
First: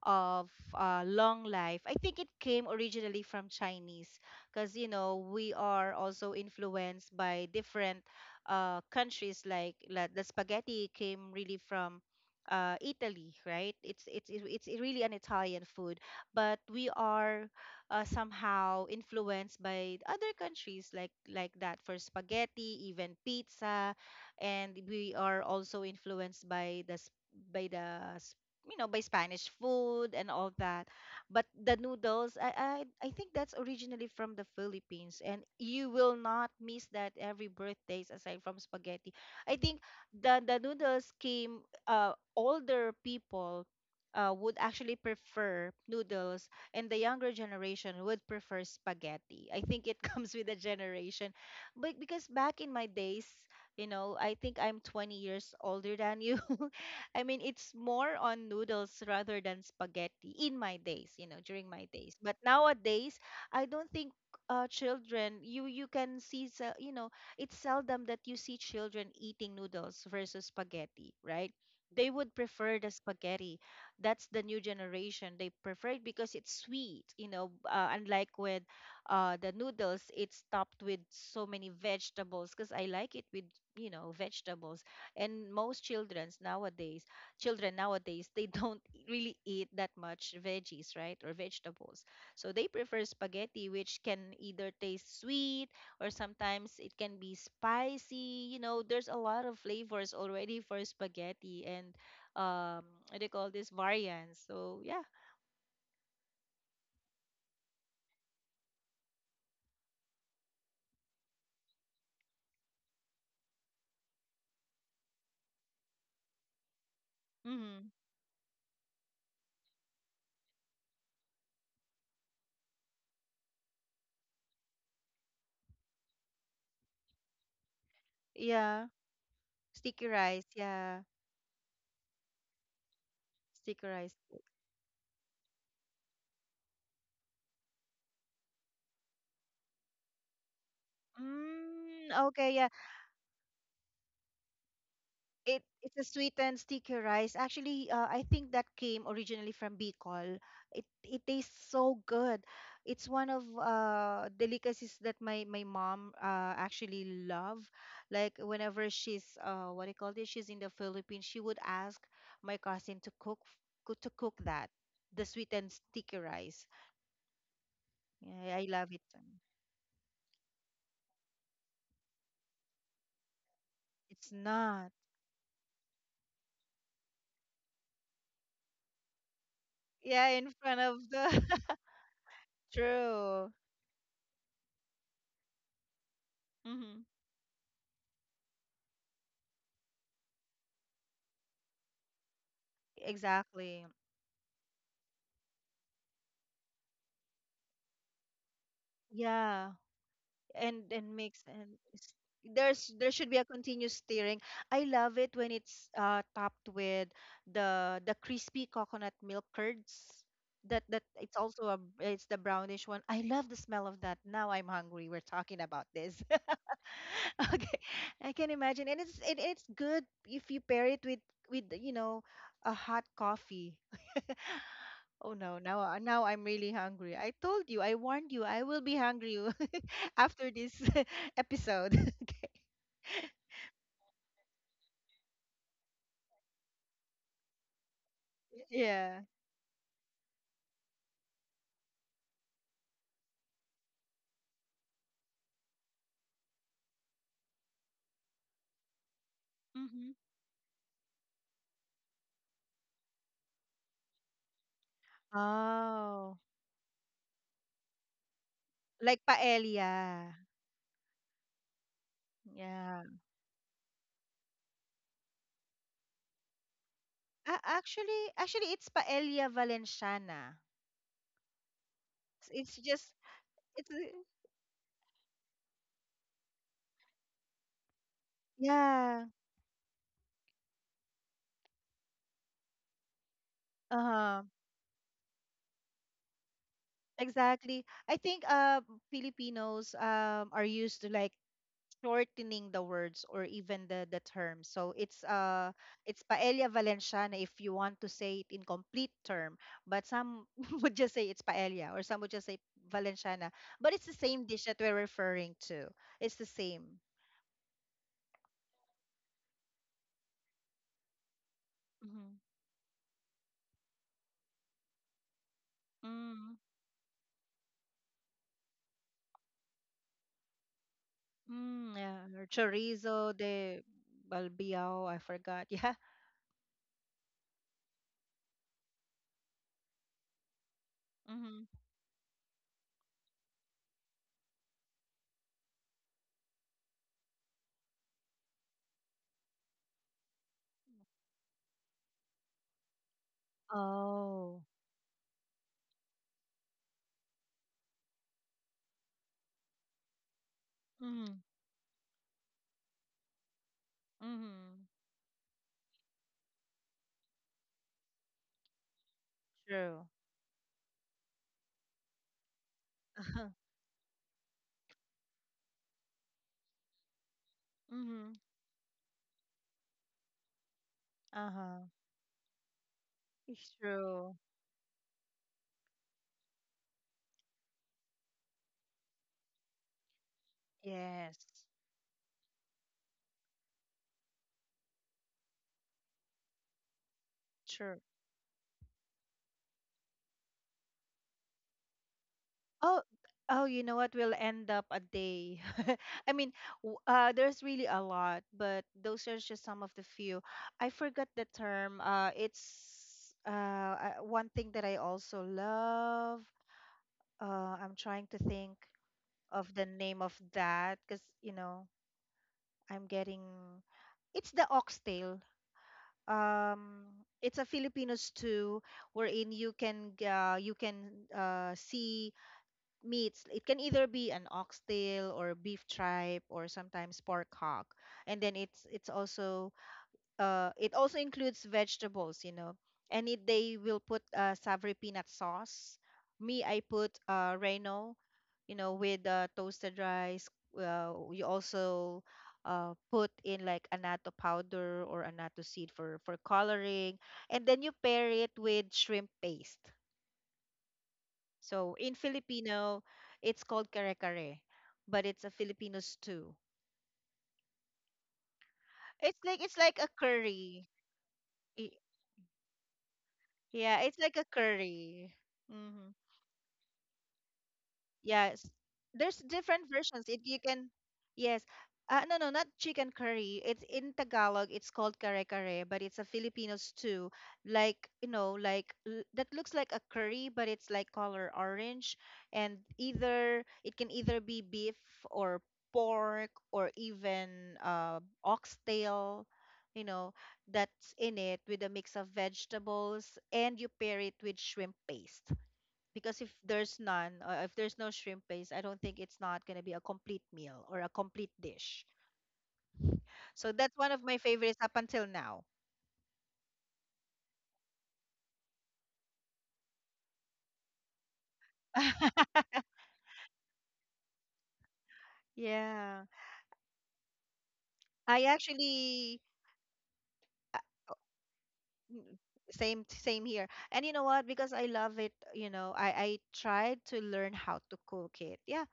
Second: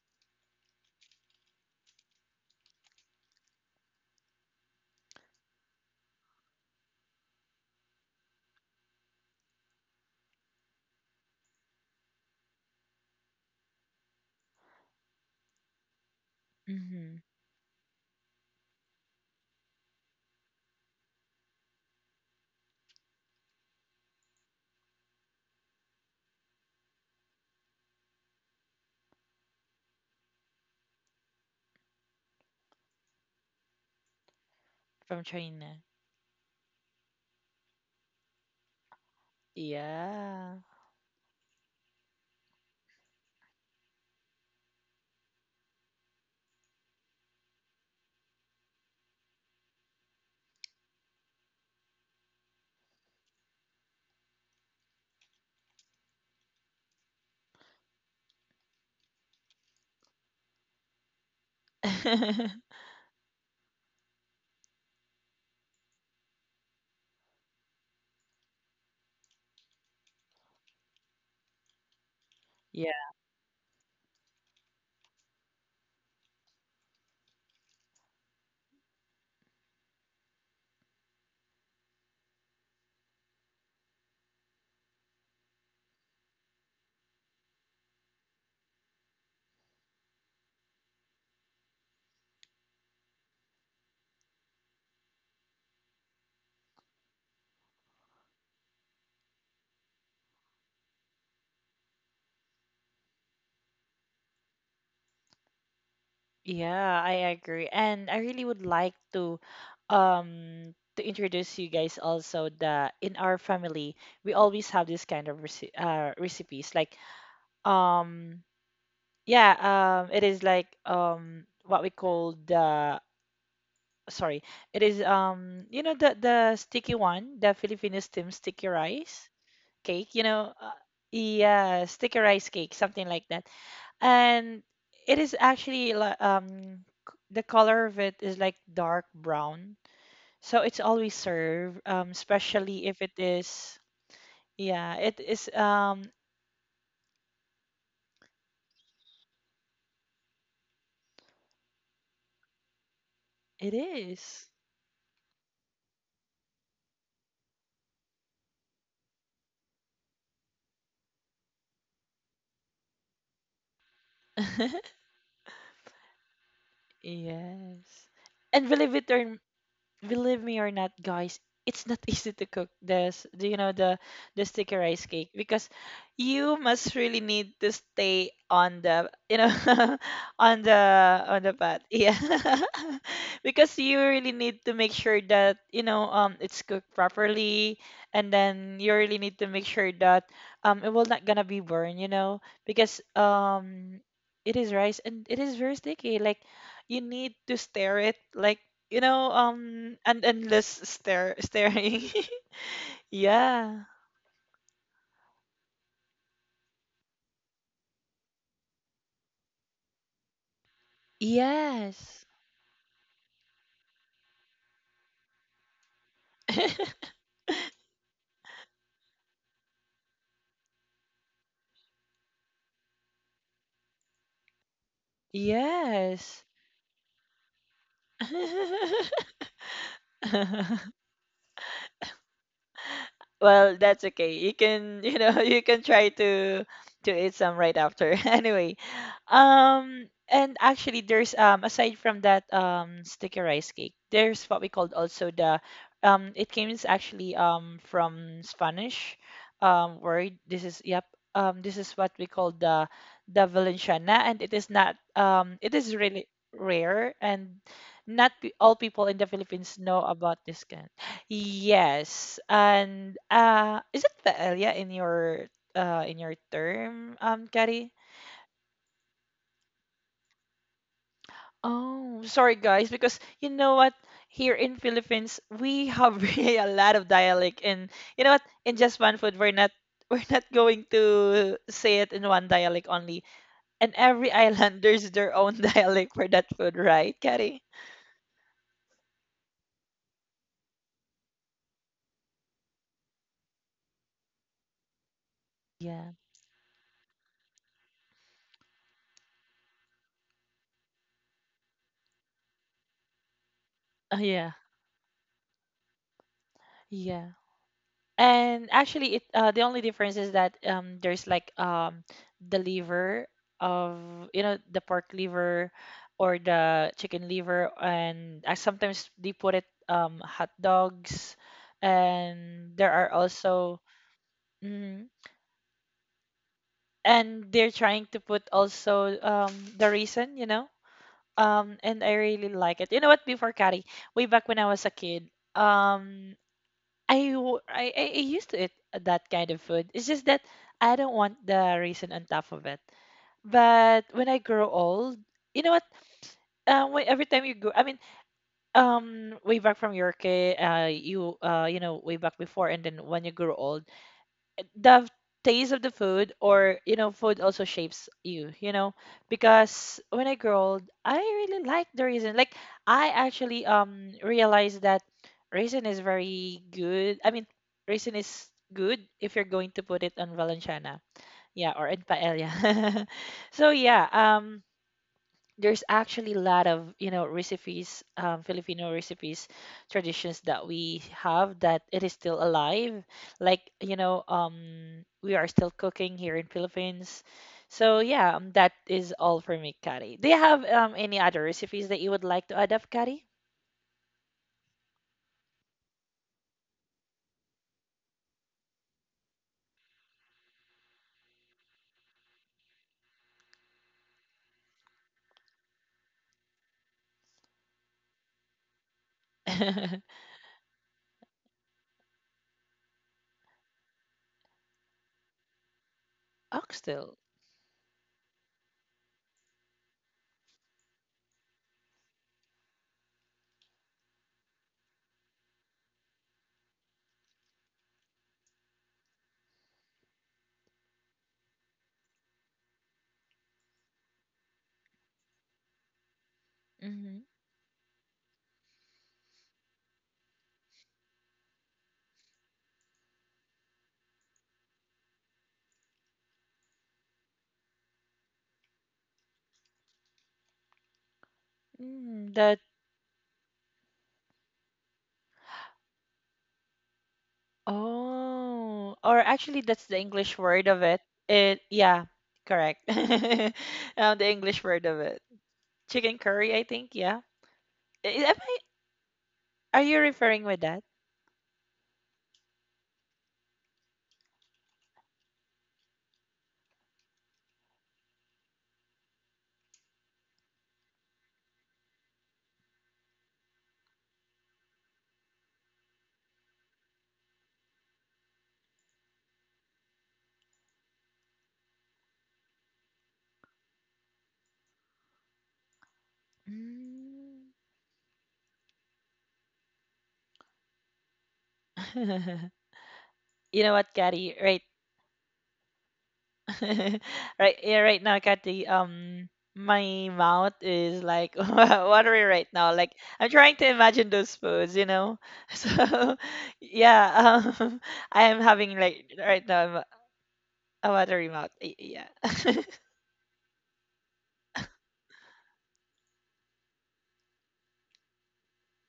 of long life. I think it came originally from Chinese because, you know, we are also influenced by different countries, the spaghetti came really from Italy, right? It's really an Italian food, but we
hmm,
are somehow influenced by other countries, that, for spaghetti, even pizza, and we are also influenced by the s- by the you know, by Spanish food and all that. But the noodles, I think that's originally from the
from
Philippines, and
China,
you will not miss that every birthdays aside from spaghetti. I think the
yeah.
the noodles came. Older people would actually prefer noodles, and the younger generation would prefer spaghetti. I think it *laughs* comes with a generation. But because back in my days, you know, I think I'm 20 years older than you. I mean, it's more on noodles rather than spaghetti in my days, you know, during my days. But
*laughs*
nowadays, I don't think children, you can see, you know, it's seldom that you see children eating noodles versus spaghetti, right? They would prefer
Yeah,
the spaghetti. That's the new generation. They prefer it because it's sweet, you know, unlike with the noodles, it's topped with so many vegetables because I like it with, you know, vegetables. And most childrens nowadays, children nowadays, they don't *laughs* really eat that much veggies, right, or vegetables. So they prefer spaghetti, which can either taste sweet or sometimes it can be spicy. You know, there's a lot of flavors already for spaghetti, and um what do you call this, variants. So yeah.
yeah, I agree. And I really would like to introduce you guys also that in our family we always have this kind of recipes like
Mm-hmm.
um yeah, it is like what we call the sorry, it is you know the sticky one, the Filipino steam sticky
Yeah,
rice cake,
sticky
you know,
rice. Yeah,
yeah, sticky rice cake, something like that.
sticky rice.
And it is the color of it is like dark brown, so it's always served
Mm, okay. Yeah.
especially if it is yeah it is
It it's a sweetened sticky rice. Actually, I think that came originally from Bicol. It tastes so good. It's one of
it is.
delicacies that my mom actually love. Like whenever she's what do you call this? She's in the Philippines. She would ask my cousin to cook, to cook that,
*laughs*
the sweetened sticky rice.
Yes.
Yeah,
And
I
believe
love
it
it.
or believe me or not, guys, it's not *laughs* easy to cook this, the, you know, the
It's
the sticky
not.
rice cake because you must really need to stay on the, you know, *laughs*
Yeah,
on
in
the
front of
on the
the
pot. Yeah. *laughs*
*laughs* true.
Because you really need to make sure that, you know, it's cooked
Mm-hmm.
properly. And then you really need to make sure that it will not gonna be burned, you know, because
Exactly.
it is rice and it is very sticky. Like you need to stir it like you know,
Yeah.
and endless
And
stare
Mix and
staring.
there's
*laughs*
there should be a
Yeah.
continuous stirring. I love it when it's topped with the crispy coconut milk curds. That it's also a,
Yes.
it's the brownish one. I love the smell of that. Now I'm hungry. We're talking about this. *laughs*
*laughs*
Okay, I can imagine, and it's good if you pair it with, you know, a hot coffee. Oh no, now
Yes.
I'm really hungry. I told you, I warned you, I will be
*laughs*
hungry *laughs* after this *laughs* episode. *laughs* Okay.
Well, that's okay. You can, you know, *laughs* you can try to eat some right after. *laughs* Anyway,
Yeah.
and actually, there's aside from that sticky rice cake, there's what we called also the it came is actually from Spanish
Mm-hmm.
word. This is yep this is what we call the Valenciana, and it is not it is really
Oh,
rare and not pe- all people in the
like
Philippines know about
paella.
this. Yes.
Yeah.
And is it paella in your term, Kari?
Actually, it's paella valenciana.
Oh, sorry
S- It's
guys, because
just
you know what?
it's
Here in Philippines, we have *laughs* really a lot of dialect. And you know what? In just one
Yeah.
food, we're not *laughs* we're not going to say it in one dialect only. And every *laughs*
Uh-huh.
island there's their own *laughs* dialect for that food, right, Kari?
Exactly. I think Filipinos are used to like shortening the words or even the term. So it's
Yeah.
paella valenciana if you want to say it in complete term, but some *laughs* would just say it's paella, or some would just say valenciana, but it's
Oh
the
yeah.
same dish that we're referring to. It's the same.
Yeah. And actually, it the only difference is that there's like the
Mm-hmm.
liver of you know the pork liver or
Mm,
the chicken liver, and sometimes they put it hot dogs,
yeah. Or
and there are
Chorizo
also
de
mm,
balbiao, I forgot. *laughs* Yeah.
and they're trying to put also the reason you know
Mm-hmm.
and I really like it. You know what? Before Kari, way back when I was a kid, um I, w- I used to eat that kind of food. It's just that I don't want the raisin on top of it. But when I grow
Oh.
old, you know what? Every time you go, I mean, way back from your kid,
Mm-hmm.
you know, way back before, and then when you grow old,
Mm-hmm.
the taste of the food or you know food also shapes you, you know. Because
True.
when I grew old I really like the raisin, like I actually
*laughs*
realized that raisin is very good. I mean raisin
Mm-hmm.
is good if you're going to put it on Valenciana, yeah, or
Uh-huh.
in paella. *laughs* So
It's
yeah,
true.
there's actually a lot of you know recipes, Filipino recipes, traditions that we have
Yes.
that it is still alive, like you know we are still cooking here in Philippines. So
Sure.
yeah, that is all for me, Kari. Do you have any other recipes that you would like to add up,
Oh,
Kari?
oh, you know what? We'll end up a day. *laughs* I mean, there's really a lot, but those are just some of the few. I forgot the term. It's One thing that I also love. I'm trying to think of the
*laughs*
name of that because, you know, I'm getting. It's the oxtail.
Oxtail.
Um, it's a Filipino stew wherein you can you can see meats. It can either be an oxtail or beef tripe or sometimes pork hock. And then it's also it also includes vegetables, you know. And they will put savory peanut sauce. Me, I put
Mm-hmm.
Reno, you know, with toasted rice. You also put in like annatto powder or annatto seed for coloring, and then you pair it with shrimp paste. So in
Mm, that
Filipino, it's called kare-kare, but it's a Filipino stew.
oh or actually
It's
that's
like
the
a
English word of
curry.
it. It
I-
yeah correct. *laughs*
Yeah, it's
The
like a
English word of it.
curry. Hmm
Chicken curry, I think. Yeah. I- Am I,
Yes. There's
are
different
you
versions.
referring
It
with
you
that?
can Yes. No, no, not chicken curry. It's in Tagalog. It's called kare kare, but it's a Filipino stew. Like, you know, that looks like a curry, but it's like color orange. And either it can either be beef or pork or even oxtail, you know, that's in it with a mix of vegetables, and you pair it with shrimp paste, because if there's none,
Mm.
or if there's no shrimp paste, I don't think it's not going to be a complete meal or a complete dish.
*laughs* You
So
know what,
that's one of
Katty?
my
Right.
favorites up until now.
*laughs* Right. Yeah. Right now, Katty. My mouth is like *laughs* watery right
*laughs*
now. Like I'm trying to imagine those foods. You know. *laughs* So
Yeah,
yeah. *laughs* I
i
am having like
actually
right now I'm
uh,
a watery mouth. Yeah.
mm,
*laughs*
same here. And you know what, because I love it, I tried to learn how to cook it. Yeah.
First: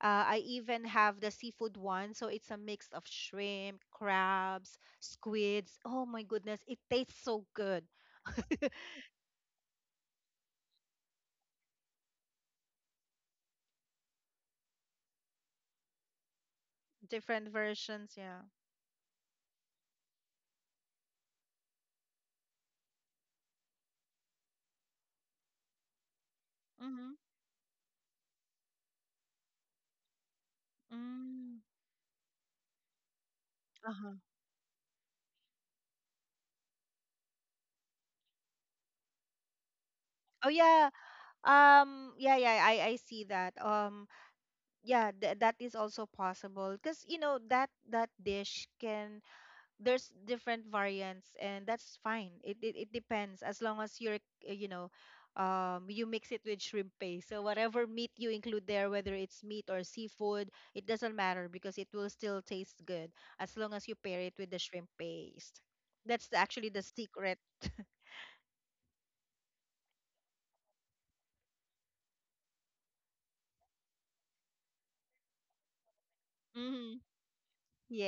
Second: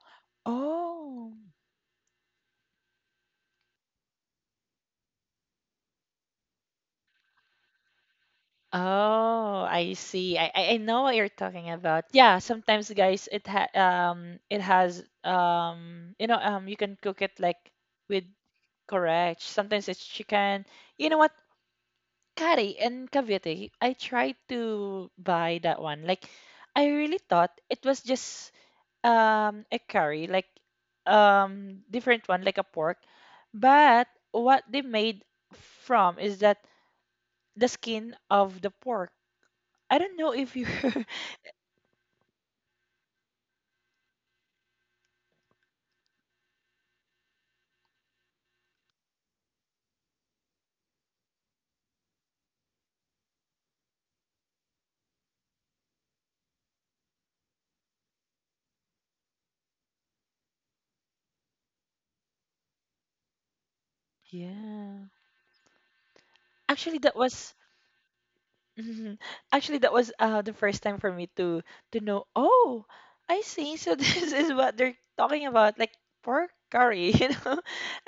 I even have the
Oh.
seafood one, so it's a mix of shrimp, crabs, squids. Oh my goodness, it tastes so good.
Oh, I see. I know what you're talking about. Yeah, sometimes guys it ha it has you know you can cook it like
Different versions,
with
yeah.
correct. Sometimes it's chicken. You know what? Kari in Cavite, I tried to buy that one. Like I really
Mhm.
thought it was just a curry, like
Mm,
different one like a pork. But
uh-huh.
what they made from is that the skin of the pork. I don't know if
Oh
you
yeah.
*laughs*
Yeah, yeah, I see that. Yeah, th that is also possible, because you know that that dish can— there's different variants, and that's fine. It depends. As long as you're— uh, you know you mix it with shrimp paste. So whatever meat you include there, whether it's meat or seafood, it doesn't matter, because it will still taste good as long as you pair it with the shrimp
yeah.
paste. That's actually the
Actually that
secret.
was *laughs* mhm. Actually that was the first time for me to know, oh, I see. So *laughs* this is what they're talking about, like pork curry,
Hmm.
*laughs* you know?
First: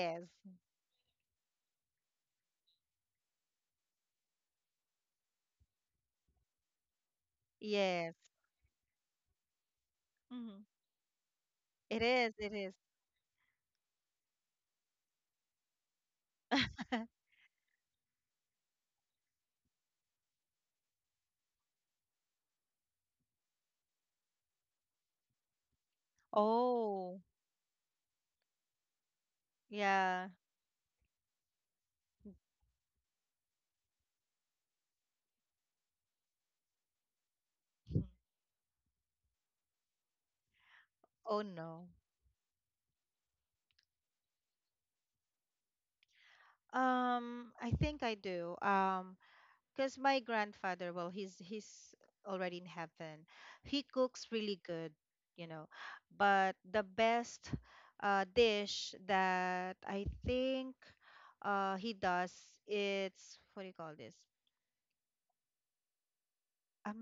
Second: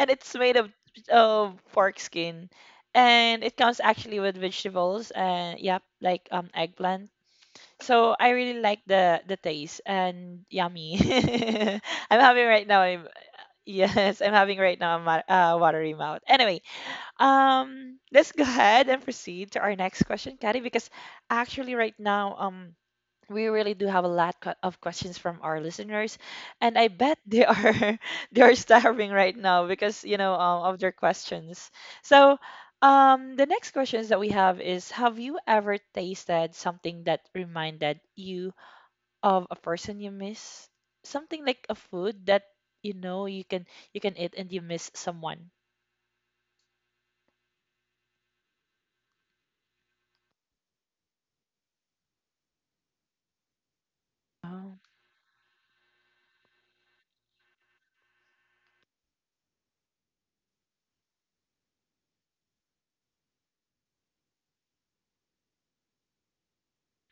And it's made of pork skin. And it comes actually with vegetables and yep, like eggplant. So I
Yes.
really like the taste and
Mm-hmm.
yummy. *laughs* I'm
It
having
is,
right
it
now
is.
I'm *laughs* yes, I'm having right now a watery mouth. Anyway,
*laughs*
Let's go ahead and proceed to our next question, Caddy, because actually right now, we really do have a lot of questions from our listeners, and I bet
Oh,
they are *laughs* they are starving right now because you know
yeah.
of their questions. So, the next questions that we have is: Have you ever tasted something that reminded you of a person you miss? Something
Oh
like a
no.
food that you know you can eat and you miss someone.
I think I do. Because my grandfather, well, he's already in heaven. He cooks really
Oh,
good, you know. But the best dish that I think he does, it's— what do you call this?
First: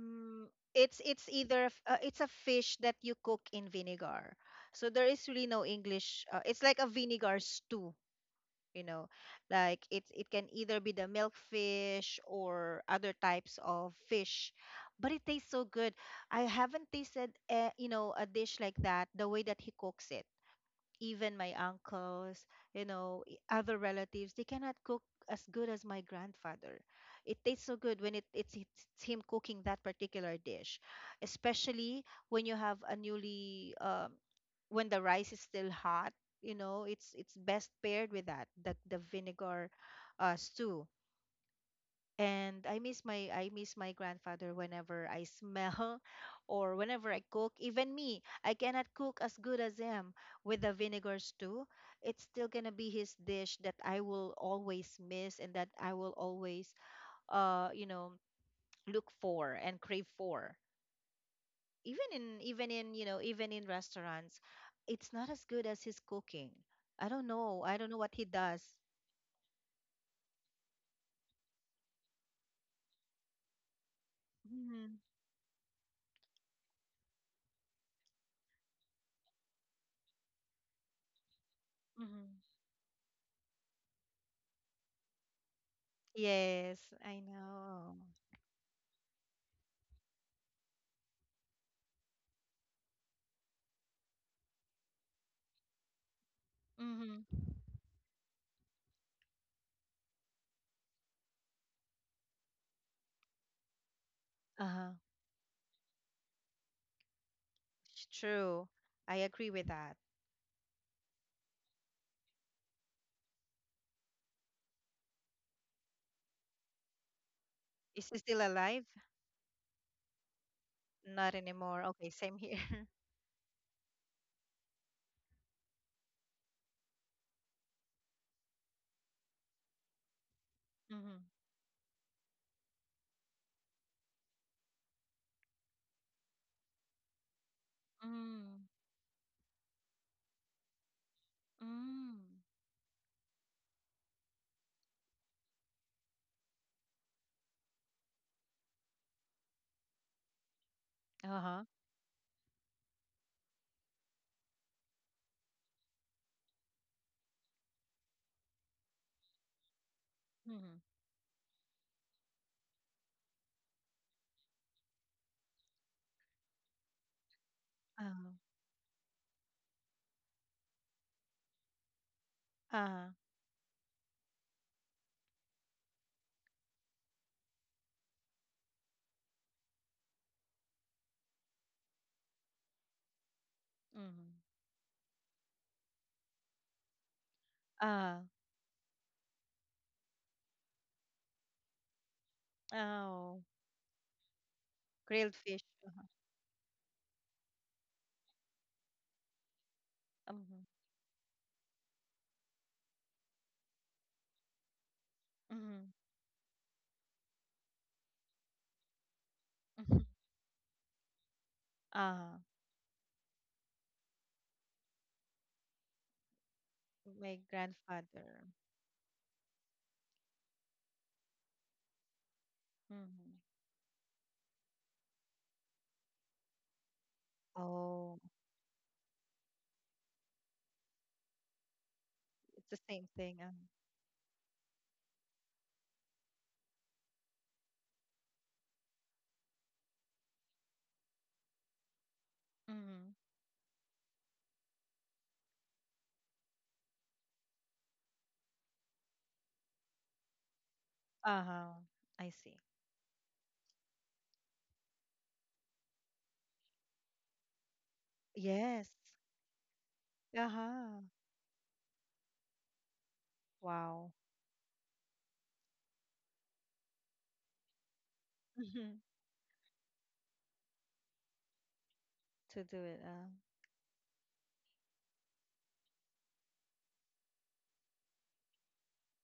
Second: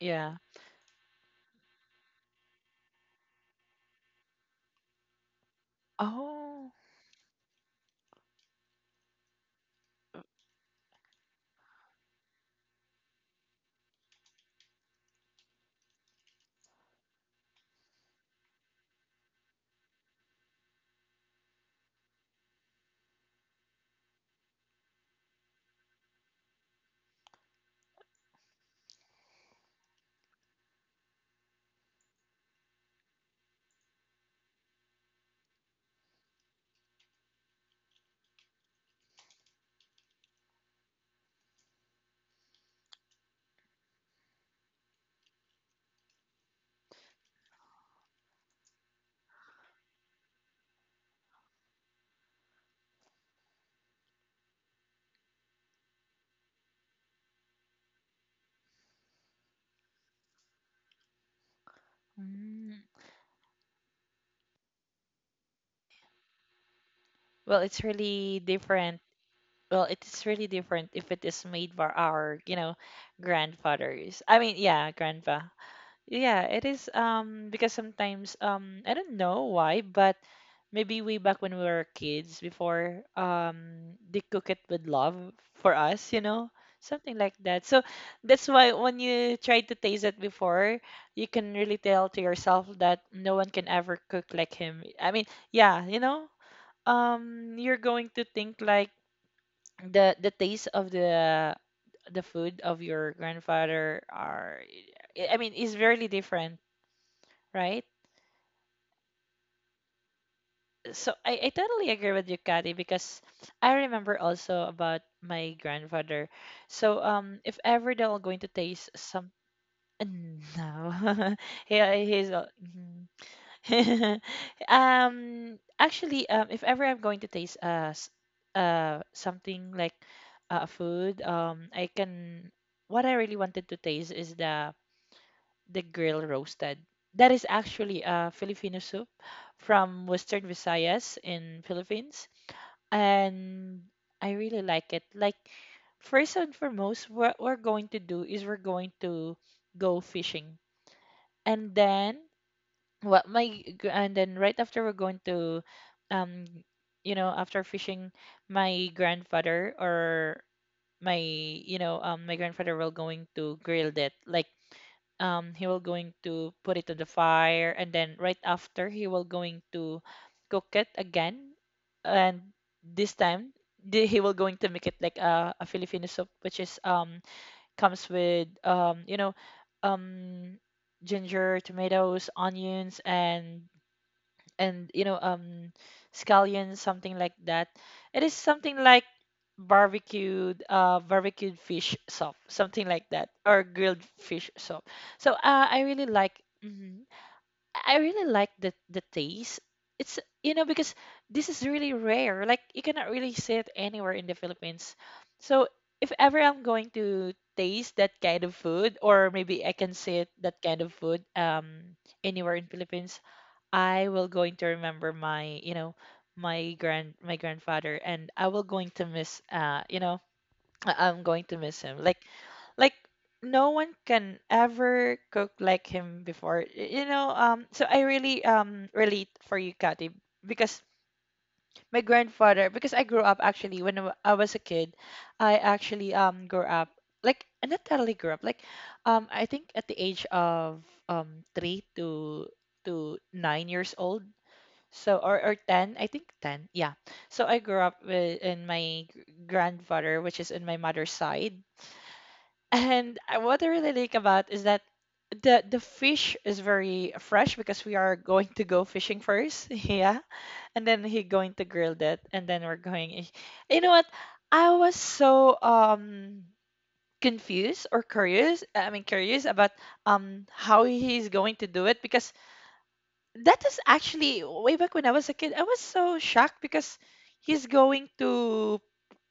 yeah.
it's a fish that you cook in vinegar. So there is really no English. It's
Oh.
like a vinegar stew, you know. Like, it can either be the milk fish or other types of fish, but it tastes so good. I haven't tasted a dish like that, the way that he cooks it. Even my uncles, other relatives, they cannot cook as good as my grandfather. It tastes so good when it's him cooking that particular dish, especially when you have a newly, when the rice is still hot, it's best paired with that, the vinegar stew. And I miss my grandfather whenever I smell *laughs* or whenever I cook. Even me, I cannot cook as good as him with the vinegar stew. It's still gonna be his dish that I will always miss, and that I will always uh you know look for and crave for. Even in even in
Mm.
you know even in restaurants, it's not as good as his cooking. I don't know.
Well,
I don't
it's
know what he
really
does.
different. Well, it is really different if it is made by our, you know, grandfathers. I mean, yeah,
Hmm.
grandpa. Yeah, it is because sometimes I don't know why, but maybe way back when we were kids
Hmm.
before they cook it with love for us, you know,
Yes,
something
I
like that. So
know.
that's why when you try to taste it before, you can really tell to yourself that no one can ever cook like him. I mean, yeah, you know,
Hmm.
you're going to think like the taste of the food of your grandfather are
Uh-huh.
I mean is very different, right?
It's true. I agree with that.
So I totally agree with you, Kati, because I remember also about my grandfather. So if ever
Is
they're
he
going
still
to taste
alive?
some uh, no
Not
*laughs*
anymore.
yeah
Okay, same here. *laughs*
mhm. *laughs* Actually, if ever I'm going to taste something like food,
Mm-hmm.
I can. What I really wanted to taste is the grill roasted. That is actually a
Mm.
Filipino soup from Western Visayas in
Mm.
Philippines, and I really like it. Like first and foremost, what we're going to do is we're going to go fishing,
Uh-huh.
and then, well, my gr- and then right after we're going to um after fishing my grandfather or
Mm-hmm.
my you know my grandfather will going to grill it like he will going to put it on the fire, and then
Uh-huh.
right after he will going to cook it again. And this
Uh-huh.
time, he will going to make it like a Filipino soup, which is comes with um ginger, tomatoes, onions, and
Mm-hmm.
and you know um scallion, something like that. It
Uh-huh.
is something like barbecued, barbecued fish soup, something like that,
Oh,
or grilled fish soup. So
grilled fish.
I really
Uh-huh.
like mhm. I really like the taste. It's
Mm-hmm.
because this is really rare. Like you cannot really see it anywhere in the Philippines. So
Mm-hmm.
if ever I'm going to taste that kind of food, or maybe I can see it, that kind of food
Uh-huh.
anywhere in Philippines, I will going to remember my, you know, my grand my
My
grandfather, and
grandfather.
I will going to miss, I'm going to miss him. Like like
Mm-hmm.
no one can ever cook like him before. You know, so I
Oh,
really relate for you, Kathy, because my
it's the
grandfather, because
same
I grew
thing.
up
Uh-huh.
actually when I was a kid. I actually grew up, like not totally grew up, like, I think at the age of 3 to
Mm-hmm.
9 years old. So, or 10, I think 10. Yeah. So I grew up with, in my grandfather, which is in my mother's side.
Uh-huh. I see.
*laughs* And what I really like about is that the fish is very fresh because we are going to go
Yes.
fishing first. *laughs* Yeah. And then
Uh-huh.
he going to grill that, and then we're going you know what?
Wow. *laughs*
I was so confused or curious. I mean,
Mm-hmm.
curious about how he's going to do it, because
To do it.
that is actually way back when I was a kid. I was so shocked because he's going to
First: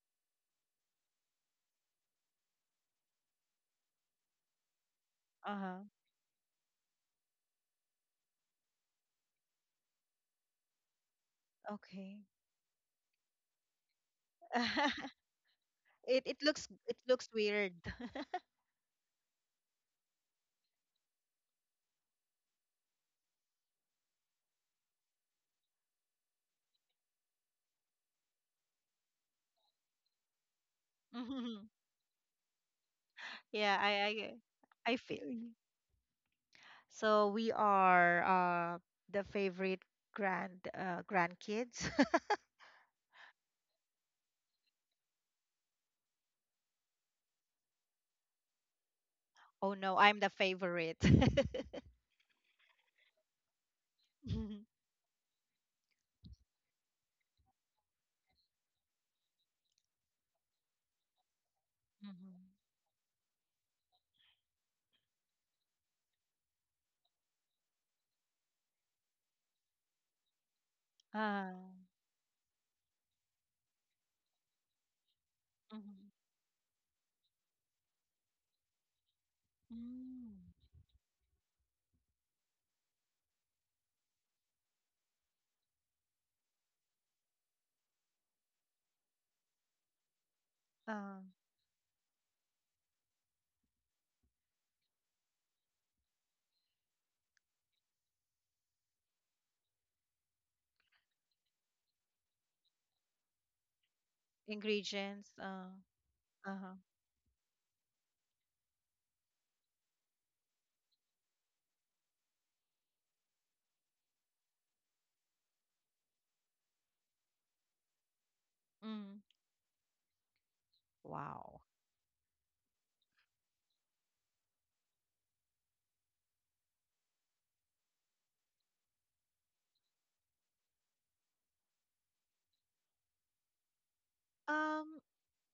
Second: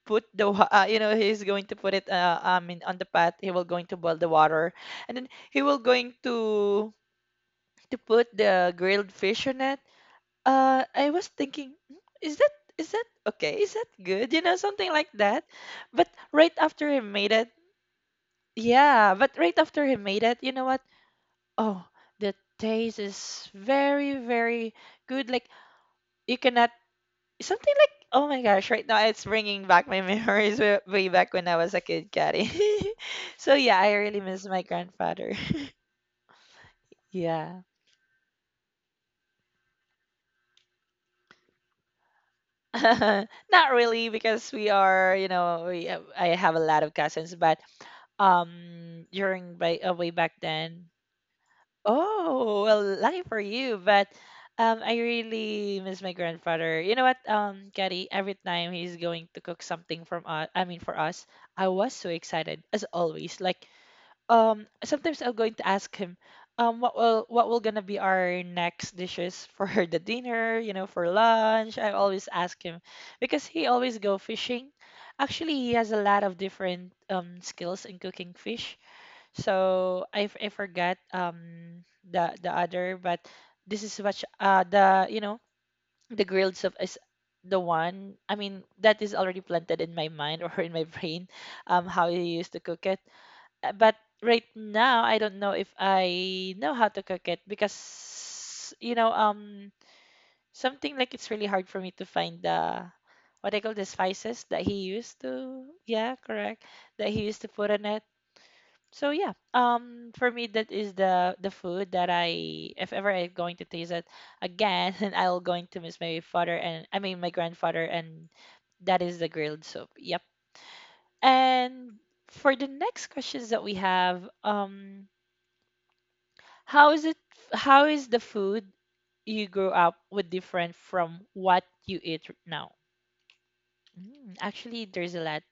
put he's going to put it, in, on the pot. He will going to boil the water, and then he will
Uh-huh.
going to put the grilled fish on it. I was thinking, "Hmm,
Okay.
is that okay? Is that good? You know, something like
*laughs*
that." But
It it
right
looks
after
it
he
looks
made it,
weird. *laughs*
Yeah. But right after he made it, you know what? Oh, the taste is very, very good. Like you cannot something like, "Oh my gosh, right now it's bringing back my *laughs* memories way, way back when I
Mhm.
was a kid, Caddy." *laughs* so
Yeah,
yeah,
I
I really
I
miss my
I feel
grandfather.
you. So we
Yeah.
are the favorite grandkids. *laughs*
*laughs* Not really, because we are, I have a lot of cousins. But during
Oh
by,
no,
way
I'm the
back then.
favorite. *laughs*
Oh, well, lucky for you. But
Mhm.
I really miss my grandfather. You know what, Gary, every time he's going to cook something from us, I mean for us, I was so
Mhm.
excited as always. Like, sometimes I'm going to ask him, what will gonna be our next dishes for *laughs* the dinner, for
Ah,
lunch. I always ask him because he always go fishing. Actually, he has a
mhm.
lot of different skills in cooking fish. So I,
Mm.
f- I forgot the other, but this is what the you know the grilled stuff is the one. I mean, that is already planted in my mind, *laughs* or in my
Uh,
brain, how he used to cook it. But right now, I don't know if I know how to cook it, because, something like, it's really hard for me to find the, what I call, the spices that he used
ingredients.
to, yeah, correct,
Uh-huh.
that he used to put on it. So yeah, for me, that is the food that I, if ever I'm going to taste it again, *laughs* and I'll going to miss my father, and I mean my grandfather, and that is
Mm.
the grilled soup. Yep.
Wow.
And for the next questions that we have, How is it how is the food you grew up with different from what you eat now? Mm, actually,
Um,
there's a lot.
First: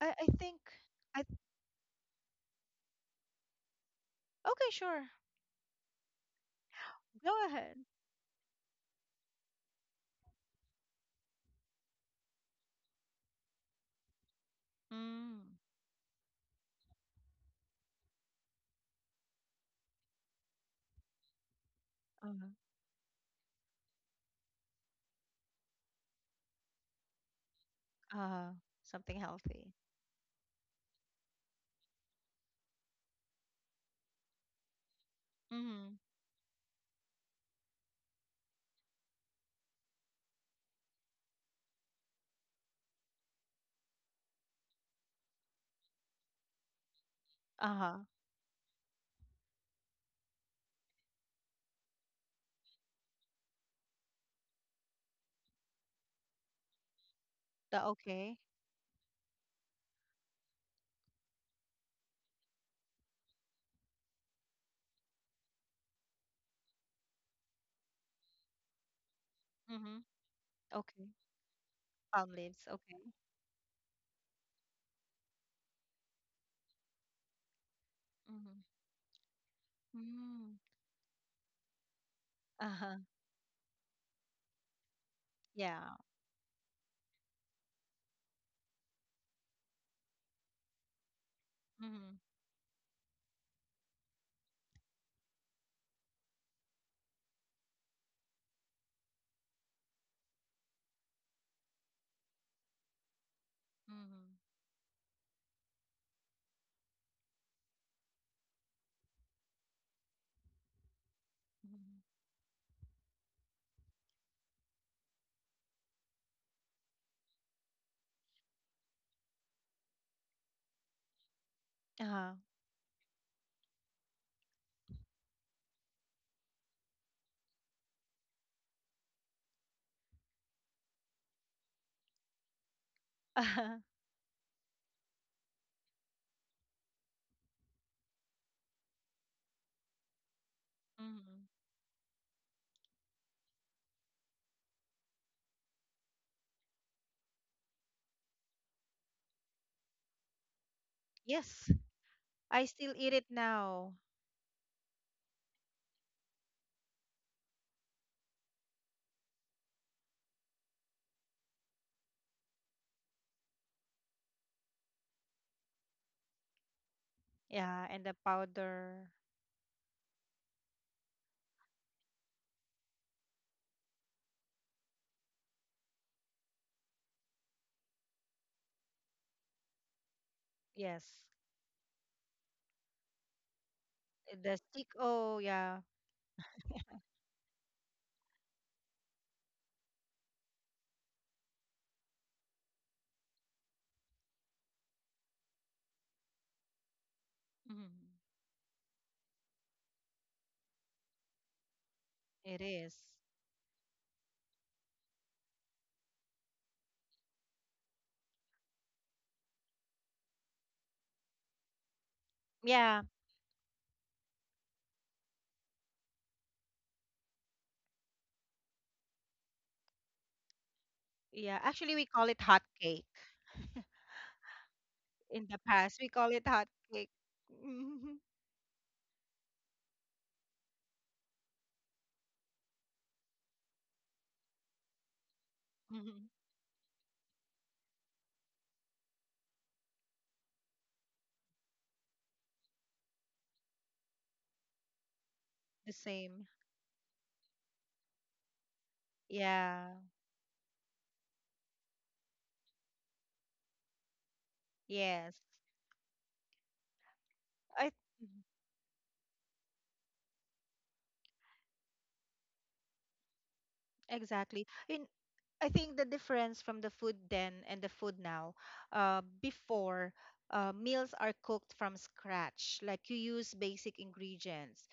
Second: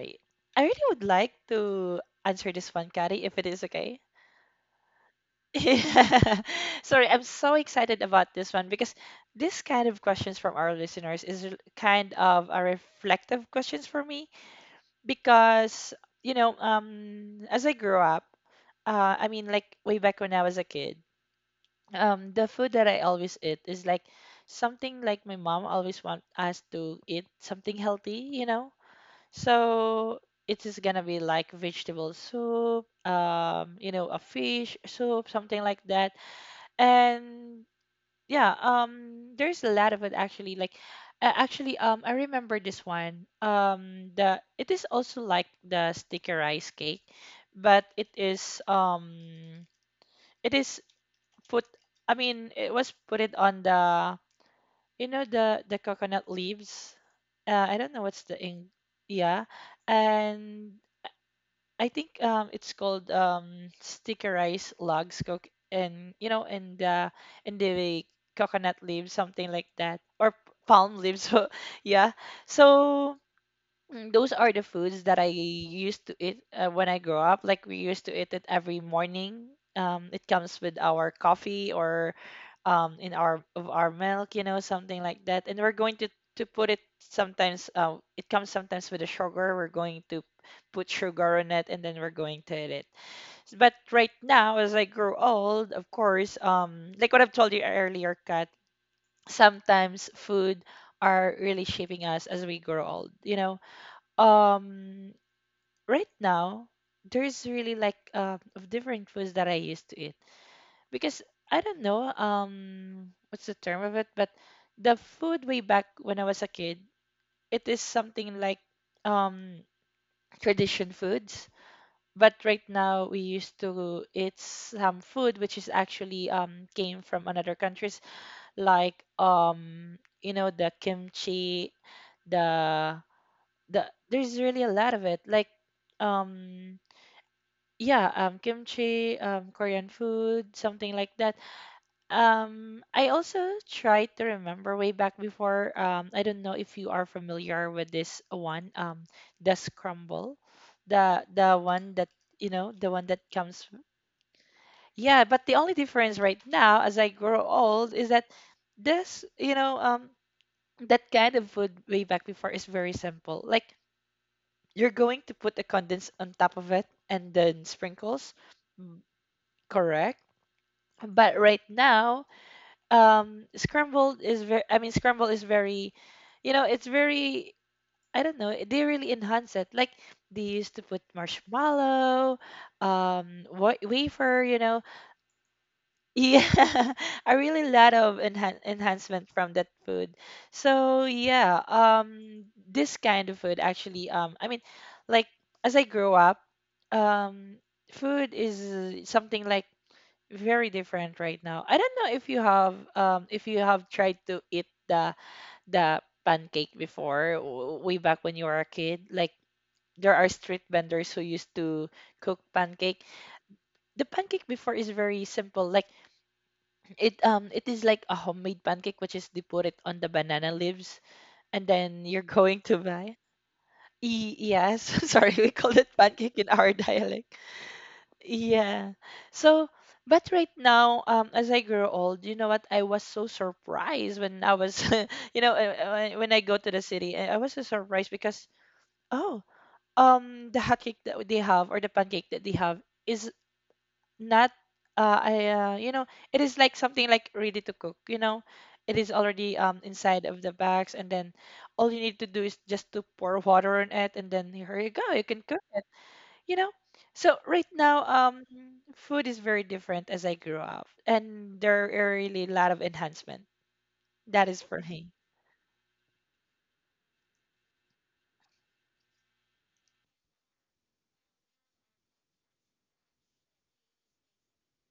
I think
I really would
I
like to answer this one, Kari, if it is okay. *laughs*
Okay, sure.
Yeah. Sorry, I'm
Go
so
ahead.
excited about this one, because this kind of questions from our listeners is kind of a reflective questions for me,
Mm.
because as I grew up, I mean, like way back when I was a kid, the
Uh-huh.
food that I always eat is like something like my mom always want us to eat something healthy, you
Uh-huh.
know.
Something healthy.
So it is gonna be like vegetable soup, a fish soup, something like
Mm-hmm.
that. And yeah, there's a lot of it actually. Like, actually, I remember this one. The it is also like the sticky rice cake, but
Uh-huh.
it is. It is put, I mean, it was put it on the, the coconut leaves. I
The
don't know what's the
Okay.
ing yeah. And I think it's called stickerized logs coke, and in the in the coconut leaves, something like that,
Mm-hmm.
or palm
Okay.
leaves. *laughs* so yeah.
Palm leaves. Okay.
So those are the foods that I used to eat, when I grew up. Like we used to eat it
Mm-hmm.
every morning. It
Mm-hmm.
comes with our coffee, or
Uh-huh.
in our, of our milk, something like that. And we're
Yeah.
going to put it sometimes. It comes sometimes with the sugar. We're going to put sugar on it, and then we're
Mm-hmm.
going to eat it. But right now, as I grow old, of course, like what I've told you earlier, Kat, sometimes food are really shaping us as we grow old. You know,
Mm-hmm.
um right now there's really like, of different foods that I used to eat, because I don't know what's the term of it, but the food way back when I was a kid, it is something like um tradition foods.
Uh-huh.
But right now we used to eat some food which is actually came from another countries, like the kimchi, the
Uh-huh. *laughs*
there's really a lot of it, like um yeah, kimchi, Korean food, something like that.
Mm-hmm.
I also try to remember way back before. I don't know if you are familiar with this one. The scramble, the
Yes.
one that,
I
the
still
one
eat
that
it
comes.
now.
Yeah, but the only difference right now, as I grow old, is that this, that kind of food way back before is very simple. Like you're going to put a condensed on top of it and then
Yeah. And the
sprinkles. Mm.
powder.
Correct. But right now, scrambled is very, I mean, scramble is very, it's very, I don't know, they really enhance it. Like they used to put
Yes.
marshmallow, wafer,
The stick. Oh, yeah.
*laughs* yeah, a really lot of enhancement from that food. So yeah, this kind of food actually, I mean, like as I grow up, um
Mm-hmm.
food is something like very different right now. I don't know if you
It
have
is.
tried to eat the pancake before, way back when you were a kid. Like there are street vendors who used to cook pancake.
Yeah.
The pancake before is very simple. Like it is like a homemade pancake, which is they put it on the banana leaves,
Yeah.
and
Actually, we
then
call
you're *laughs*
it hot
going to
cake.
buy. Yes, *laughs*
In
sorry,
the
we call
past,
it
we call it
pancake in
hot
our
cake.
dialect.
*laughs*
Yeah. So, but right now, as I grow old, you know what? I was so surprised when *laughs*
Mm-hmm.
when I go to the city. I was so surprised because, oh, the hot cake that they have, or the pancake that they have, is not, uh, I, uh,
The
you know, it
same.
is like something like ready to cook, you know? It is already
Yeah.
inside of the bags, and then all you need to do is just to pour water on it, and then here you go, you
Yes.
can cook, you know so right
I.
now
Mhm.
food is very different as I grew up, and there are really a lot of enhancement. That is
Exactly.
for
In
me.
I think the difference from the food then and the food now, before— meals are cooked from scratch, like you use basic ingredients,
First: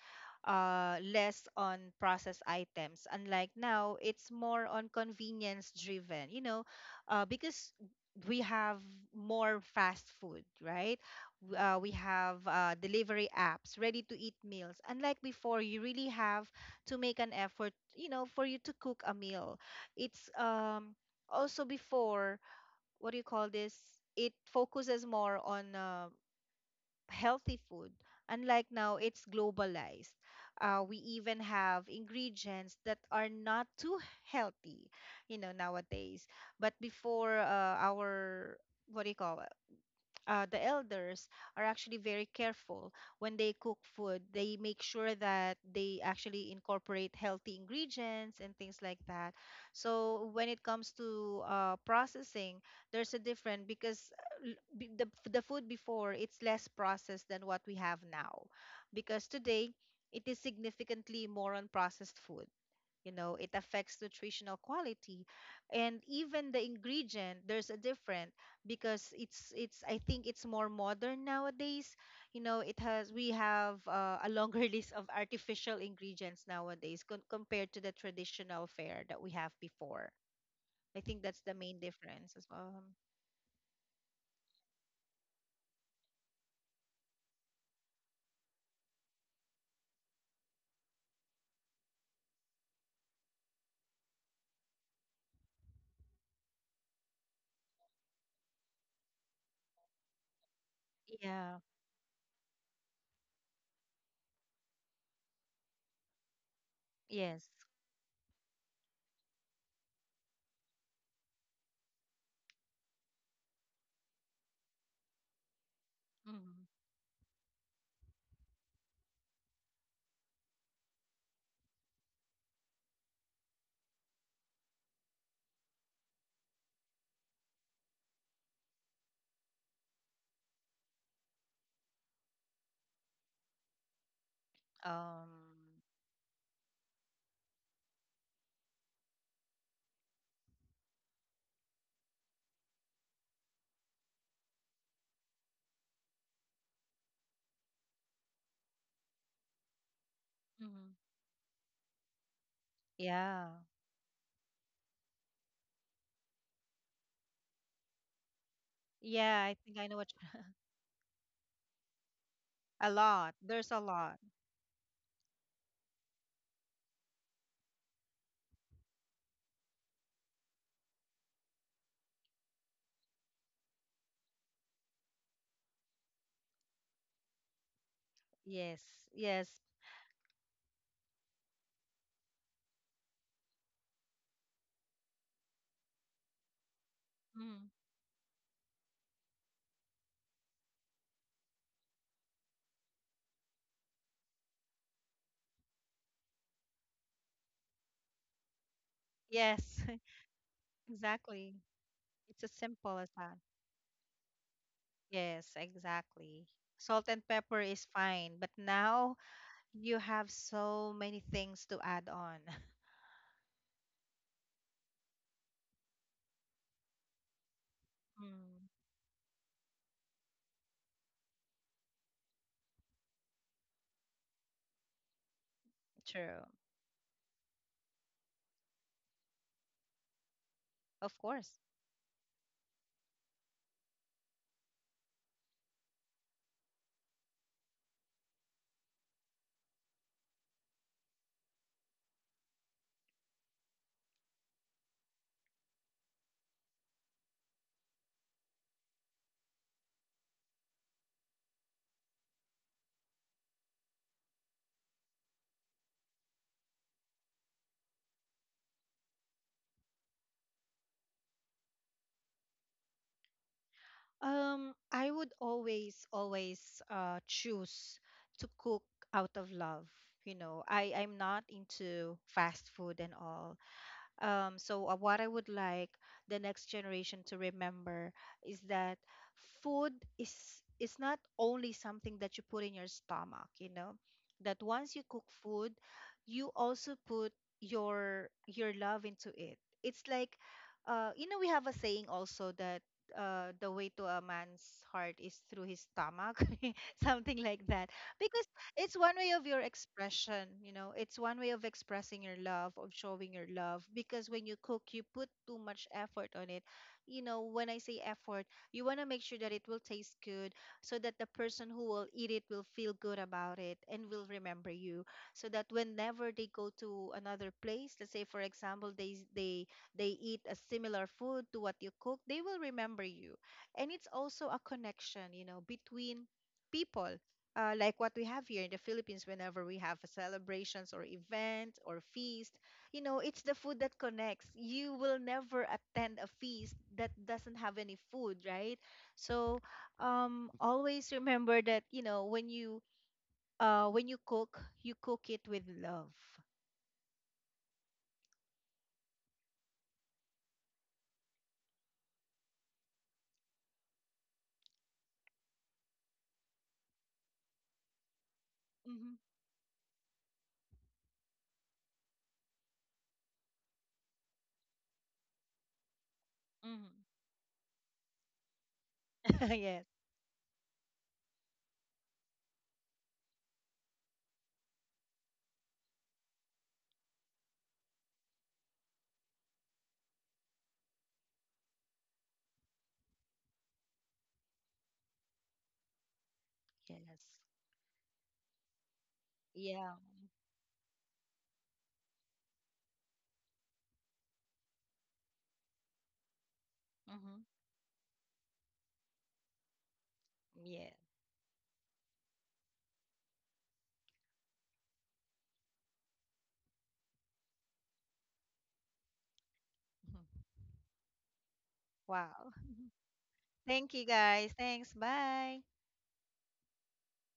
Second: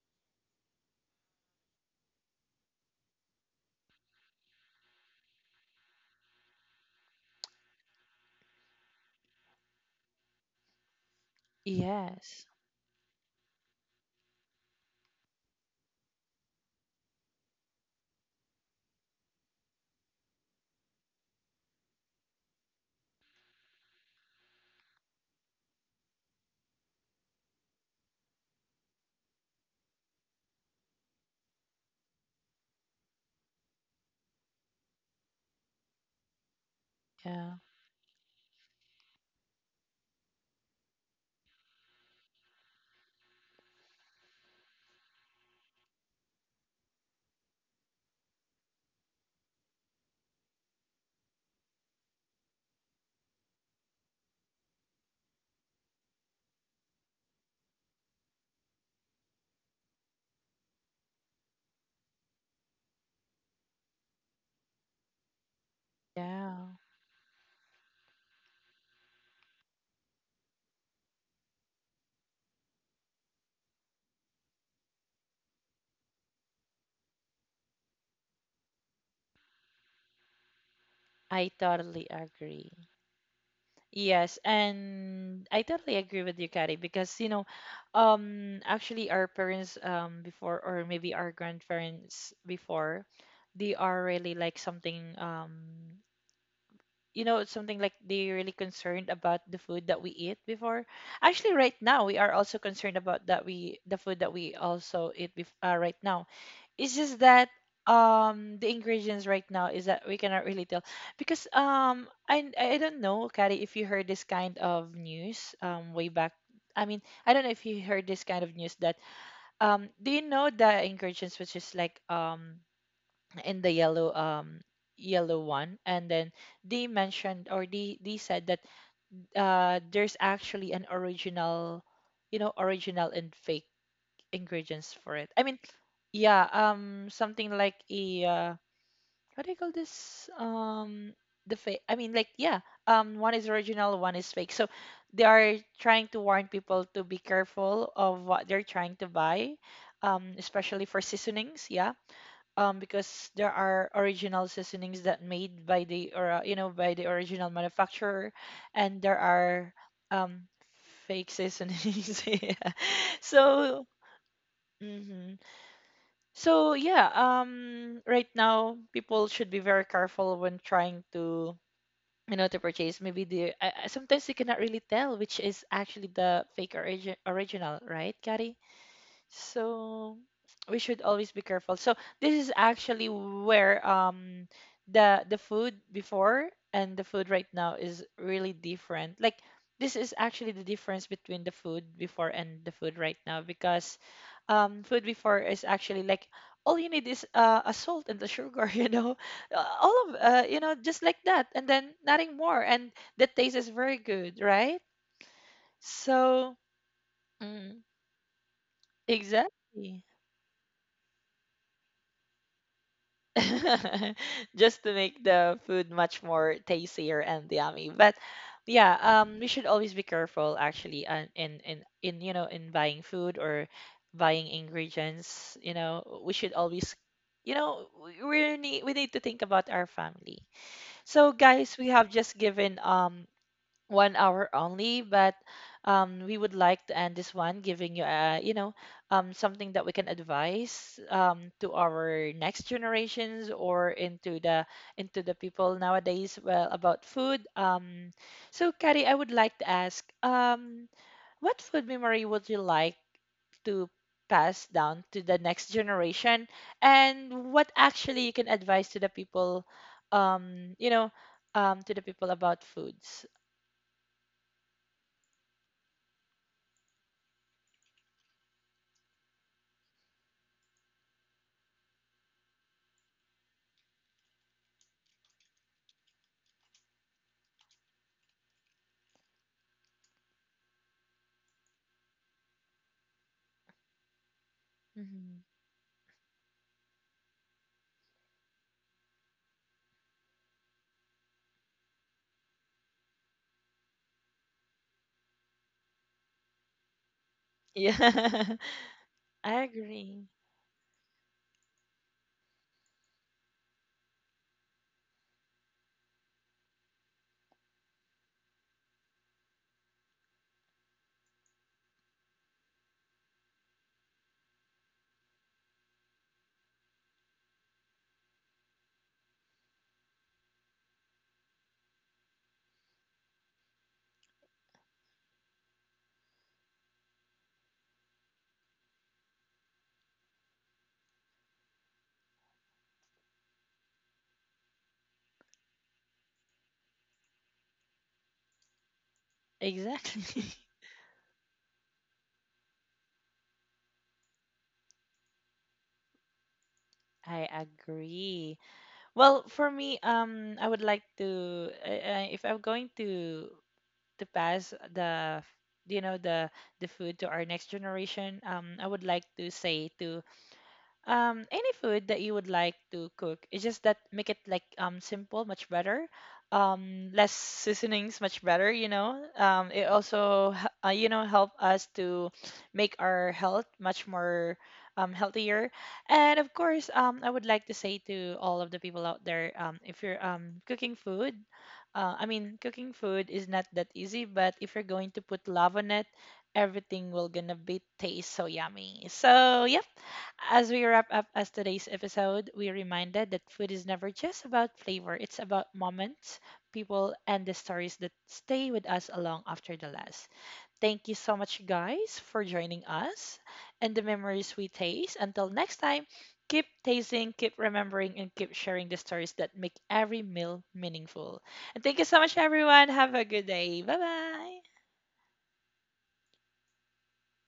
less on processed items. Unlike now, it's more on convenience driven, because we have more fast food, right? We have
Yes.
delivery apps, ready to eat meals. Unlike before, you really have to make an effort, for you to cook a meal. It's also before— what do you call this? It focuses more on healthy food. Unlike now, it's globalized. We even have ingredients that are not too healthy, nowadays. But before
Yeah.
our— what do you call— the elders are actually very careful when they cook food. They make sure that they actually incorporate healthy ingredients and things like that. So when it comes to processing, there's a different, because the food before, it's less processed than what we have now, because today it is significantly more on processed food. It affects nutritional quality, and even
Yeah,
the ingredient, there's a different, because it's I think it's more modern nowadays. You know it has We have a longer *laughs* list of artificial ingredients nowadays, compared to the traditional fare that we have before. I think that's the
I
main
totally
difference as well.
agree. Yes, and I totally agree with you, Kari, because actually our parents, before, or maybe our grandparents before, they are really like something you know something like they're really concerned about the food that we eat before. Actually
Yeah.
right now we are also concerned about that, we the food that we also eat right now. It's just
Yes.
that the ingredients right now is that we cannot really tell, because I don't know, Kari, if you heard this kind of news way back.
Hmm.
I mean, I don't know if you heard this kind of news that, do you know the ingredients which is like in the yellow, yellow one, and then they mentioned, or they said that, there's actually an original, you know, original and fake ingredients for it. I mean,
um
yeah, something like a what do you call this, the fake, I mean, like, yeah, one is original, one is fake. So they are trying to warn people to be careful of what they're trying to buy, especially
mhm.
for seasonings, yeah. Because
Yeah,
there are original seasonings that made by the or you know, by the original manufacturer, and there
yeah, I
are
think I know what you—
um fake seasonings *laughs* yeah.
a lot there's a
So,
lot.
mhm. So yeah, right now people should be very careful when trying to, you know, to purchase maybe the sometimes you cannot really tell which is actually the original, right, Gary?
Yes. Yes.
So we should always be careful. So this is actually where the food before and the food right now is really different. Like, this is actually the difference between the food before and the food right now, because food before is actually like, all you need is a salt and the sugar, *laughs* you know,
Yes,
all
*laughs*
of you know, just like that,
exactly.
and then nothing
It's as
more, and
simple as
the
that.
taste is very good, right?
Yes, exactly.
So,
Salt and pepper
mm,
is fine, but now you
exactly.
have so many things to add on. *laughs*
*laughs* Just to make the food much more tastier and yummy. But
Mm,
yeah, we should always be careful actually, in you know, in buying food or buying ingredients. You know,
true.
we should always, you know, we need to think about our family.
Of
So
course.
guys, we have just given 1 hour only, but we would like to end this one giving you, you know, something that we can advise, to our next generations, or into the people nowadays. Well, about food. So, Kari, I would like to ask, what food memory would you like to pass down to the next generation, and what actually you can advise to the people, you know, to the people about foods?
I would always, always choose to cook out of love. You know, I'm not into fast food and all. So, what I would like the next generation to remember is that food is not only something that you put in your stomach. You know, that once you cook
Mm-hmm.
food, you also put your love into it. It's like, we have a saying also that the way to a man's heart is through his stomach, *laughs* something like that. Because
Yeah.
it's one way
*laughs*
of
I
your
agree.
expression, it's one way of expressing your love, of showing your love, because when you cook you put too much effort on it. When I say effort, you want to make sure that it will taste good, so that the person who will eat it will feel good about it and will remember you, so that whenever they go to another place, let's say for example, they eat a similar food to what you cook, they will remember you. And it's also a connection, between people, like what we have here in the Philippines, whenever we have celebrations or event or feast, it's the food that connects. You will never attend a feast that doesn't have any food, right? So
Exactly. *laughs*
always remember that, when you— when you cook, you cook it with love.
I agree. Well, for me, I would like to, if I'm going to pass the, you know, the food to our next generation, I would
Mm-hmm.
like to say to, any food that you would like to cook. It's just that make it like, simple, much better.
Mm-hmm.
Less seasonings, much better, you know.
*laughs*
Um,
Yes.
it also h- uh, you know, help us to make our health much more healthier. And of course, I would like to say to all of the people out there, if you're cooking food, I mean, cooking food is not that easy, but if you're going to put love on it, everything
Yes.
will gonna be taste so yummy. So yeah,
Yeah.
as we wrap up as today's episode, we are reminded that food is never just about flavor, it's about moments, people,
Mm-hmm.
and the stories that stay with us long after the last.
Yeah.
Thank you so much, guys, for joining us and the memories we taste. Until next time, keep tasting, keep remembering, and keep sharing the stories that make every
Mhm.
meal meaningful. And thank you so much,
Wow.
everyone. Have a good day.
Thank
Bye
you guys.
bye.
Thanks. Bye.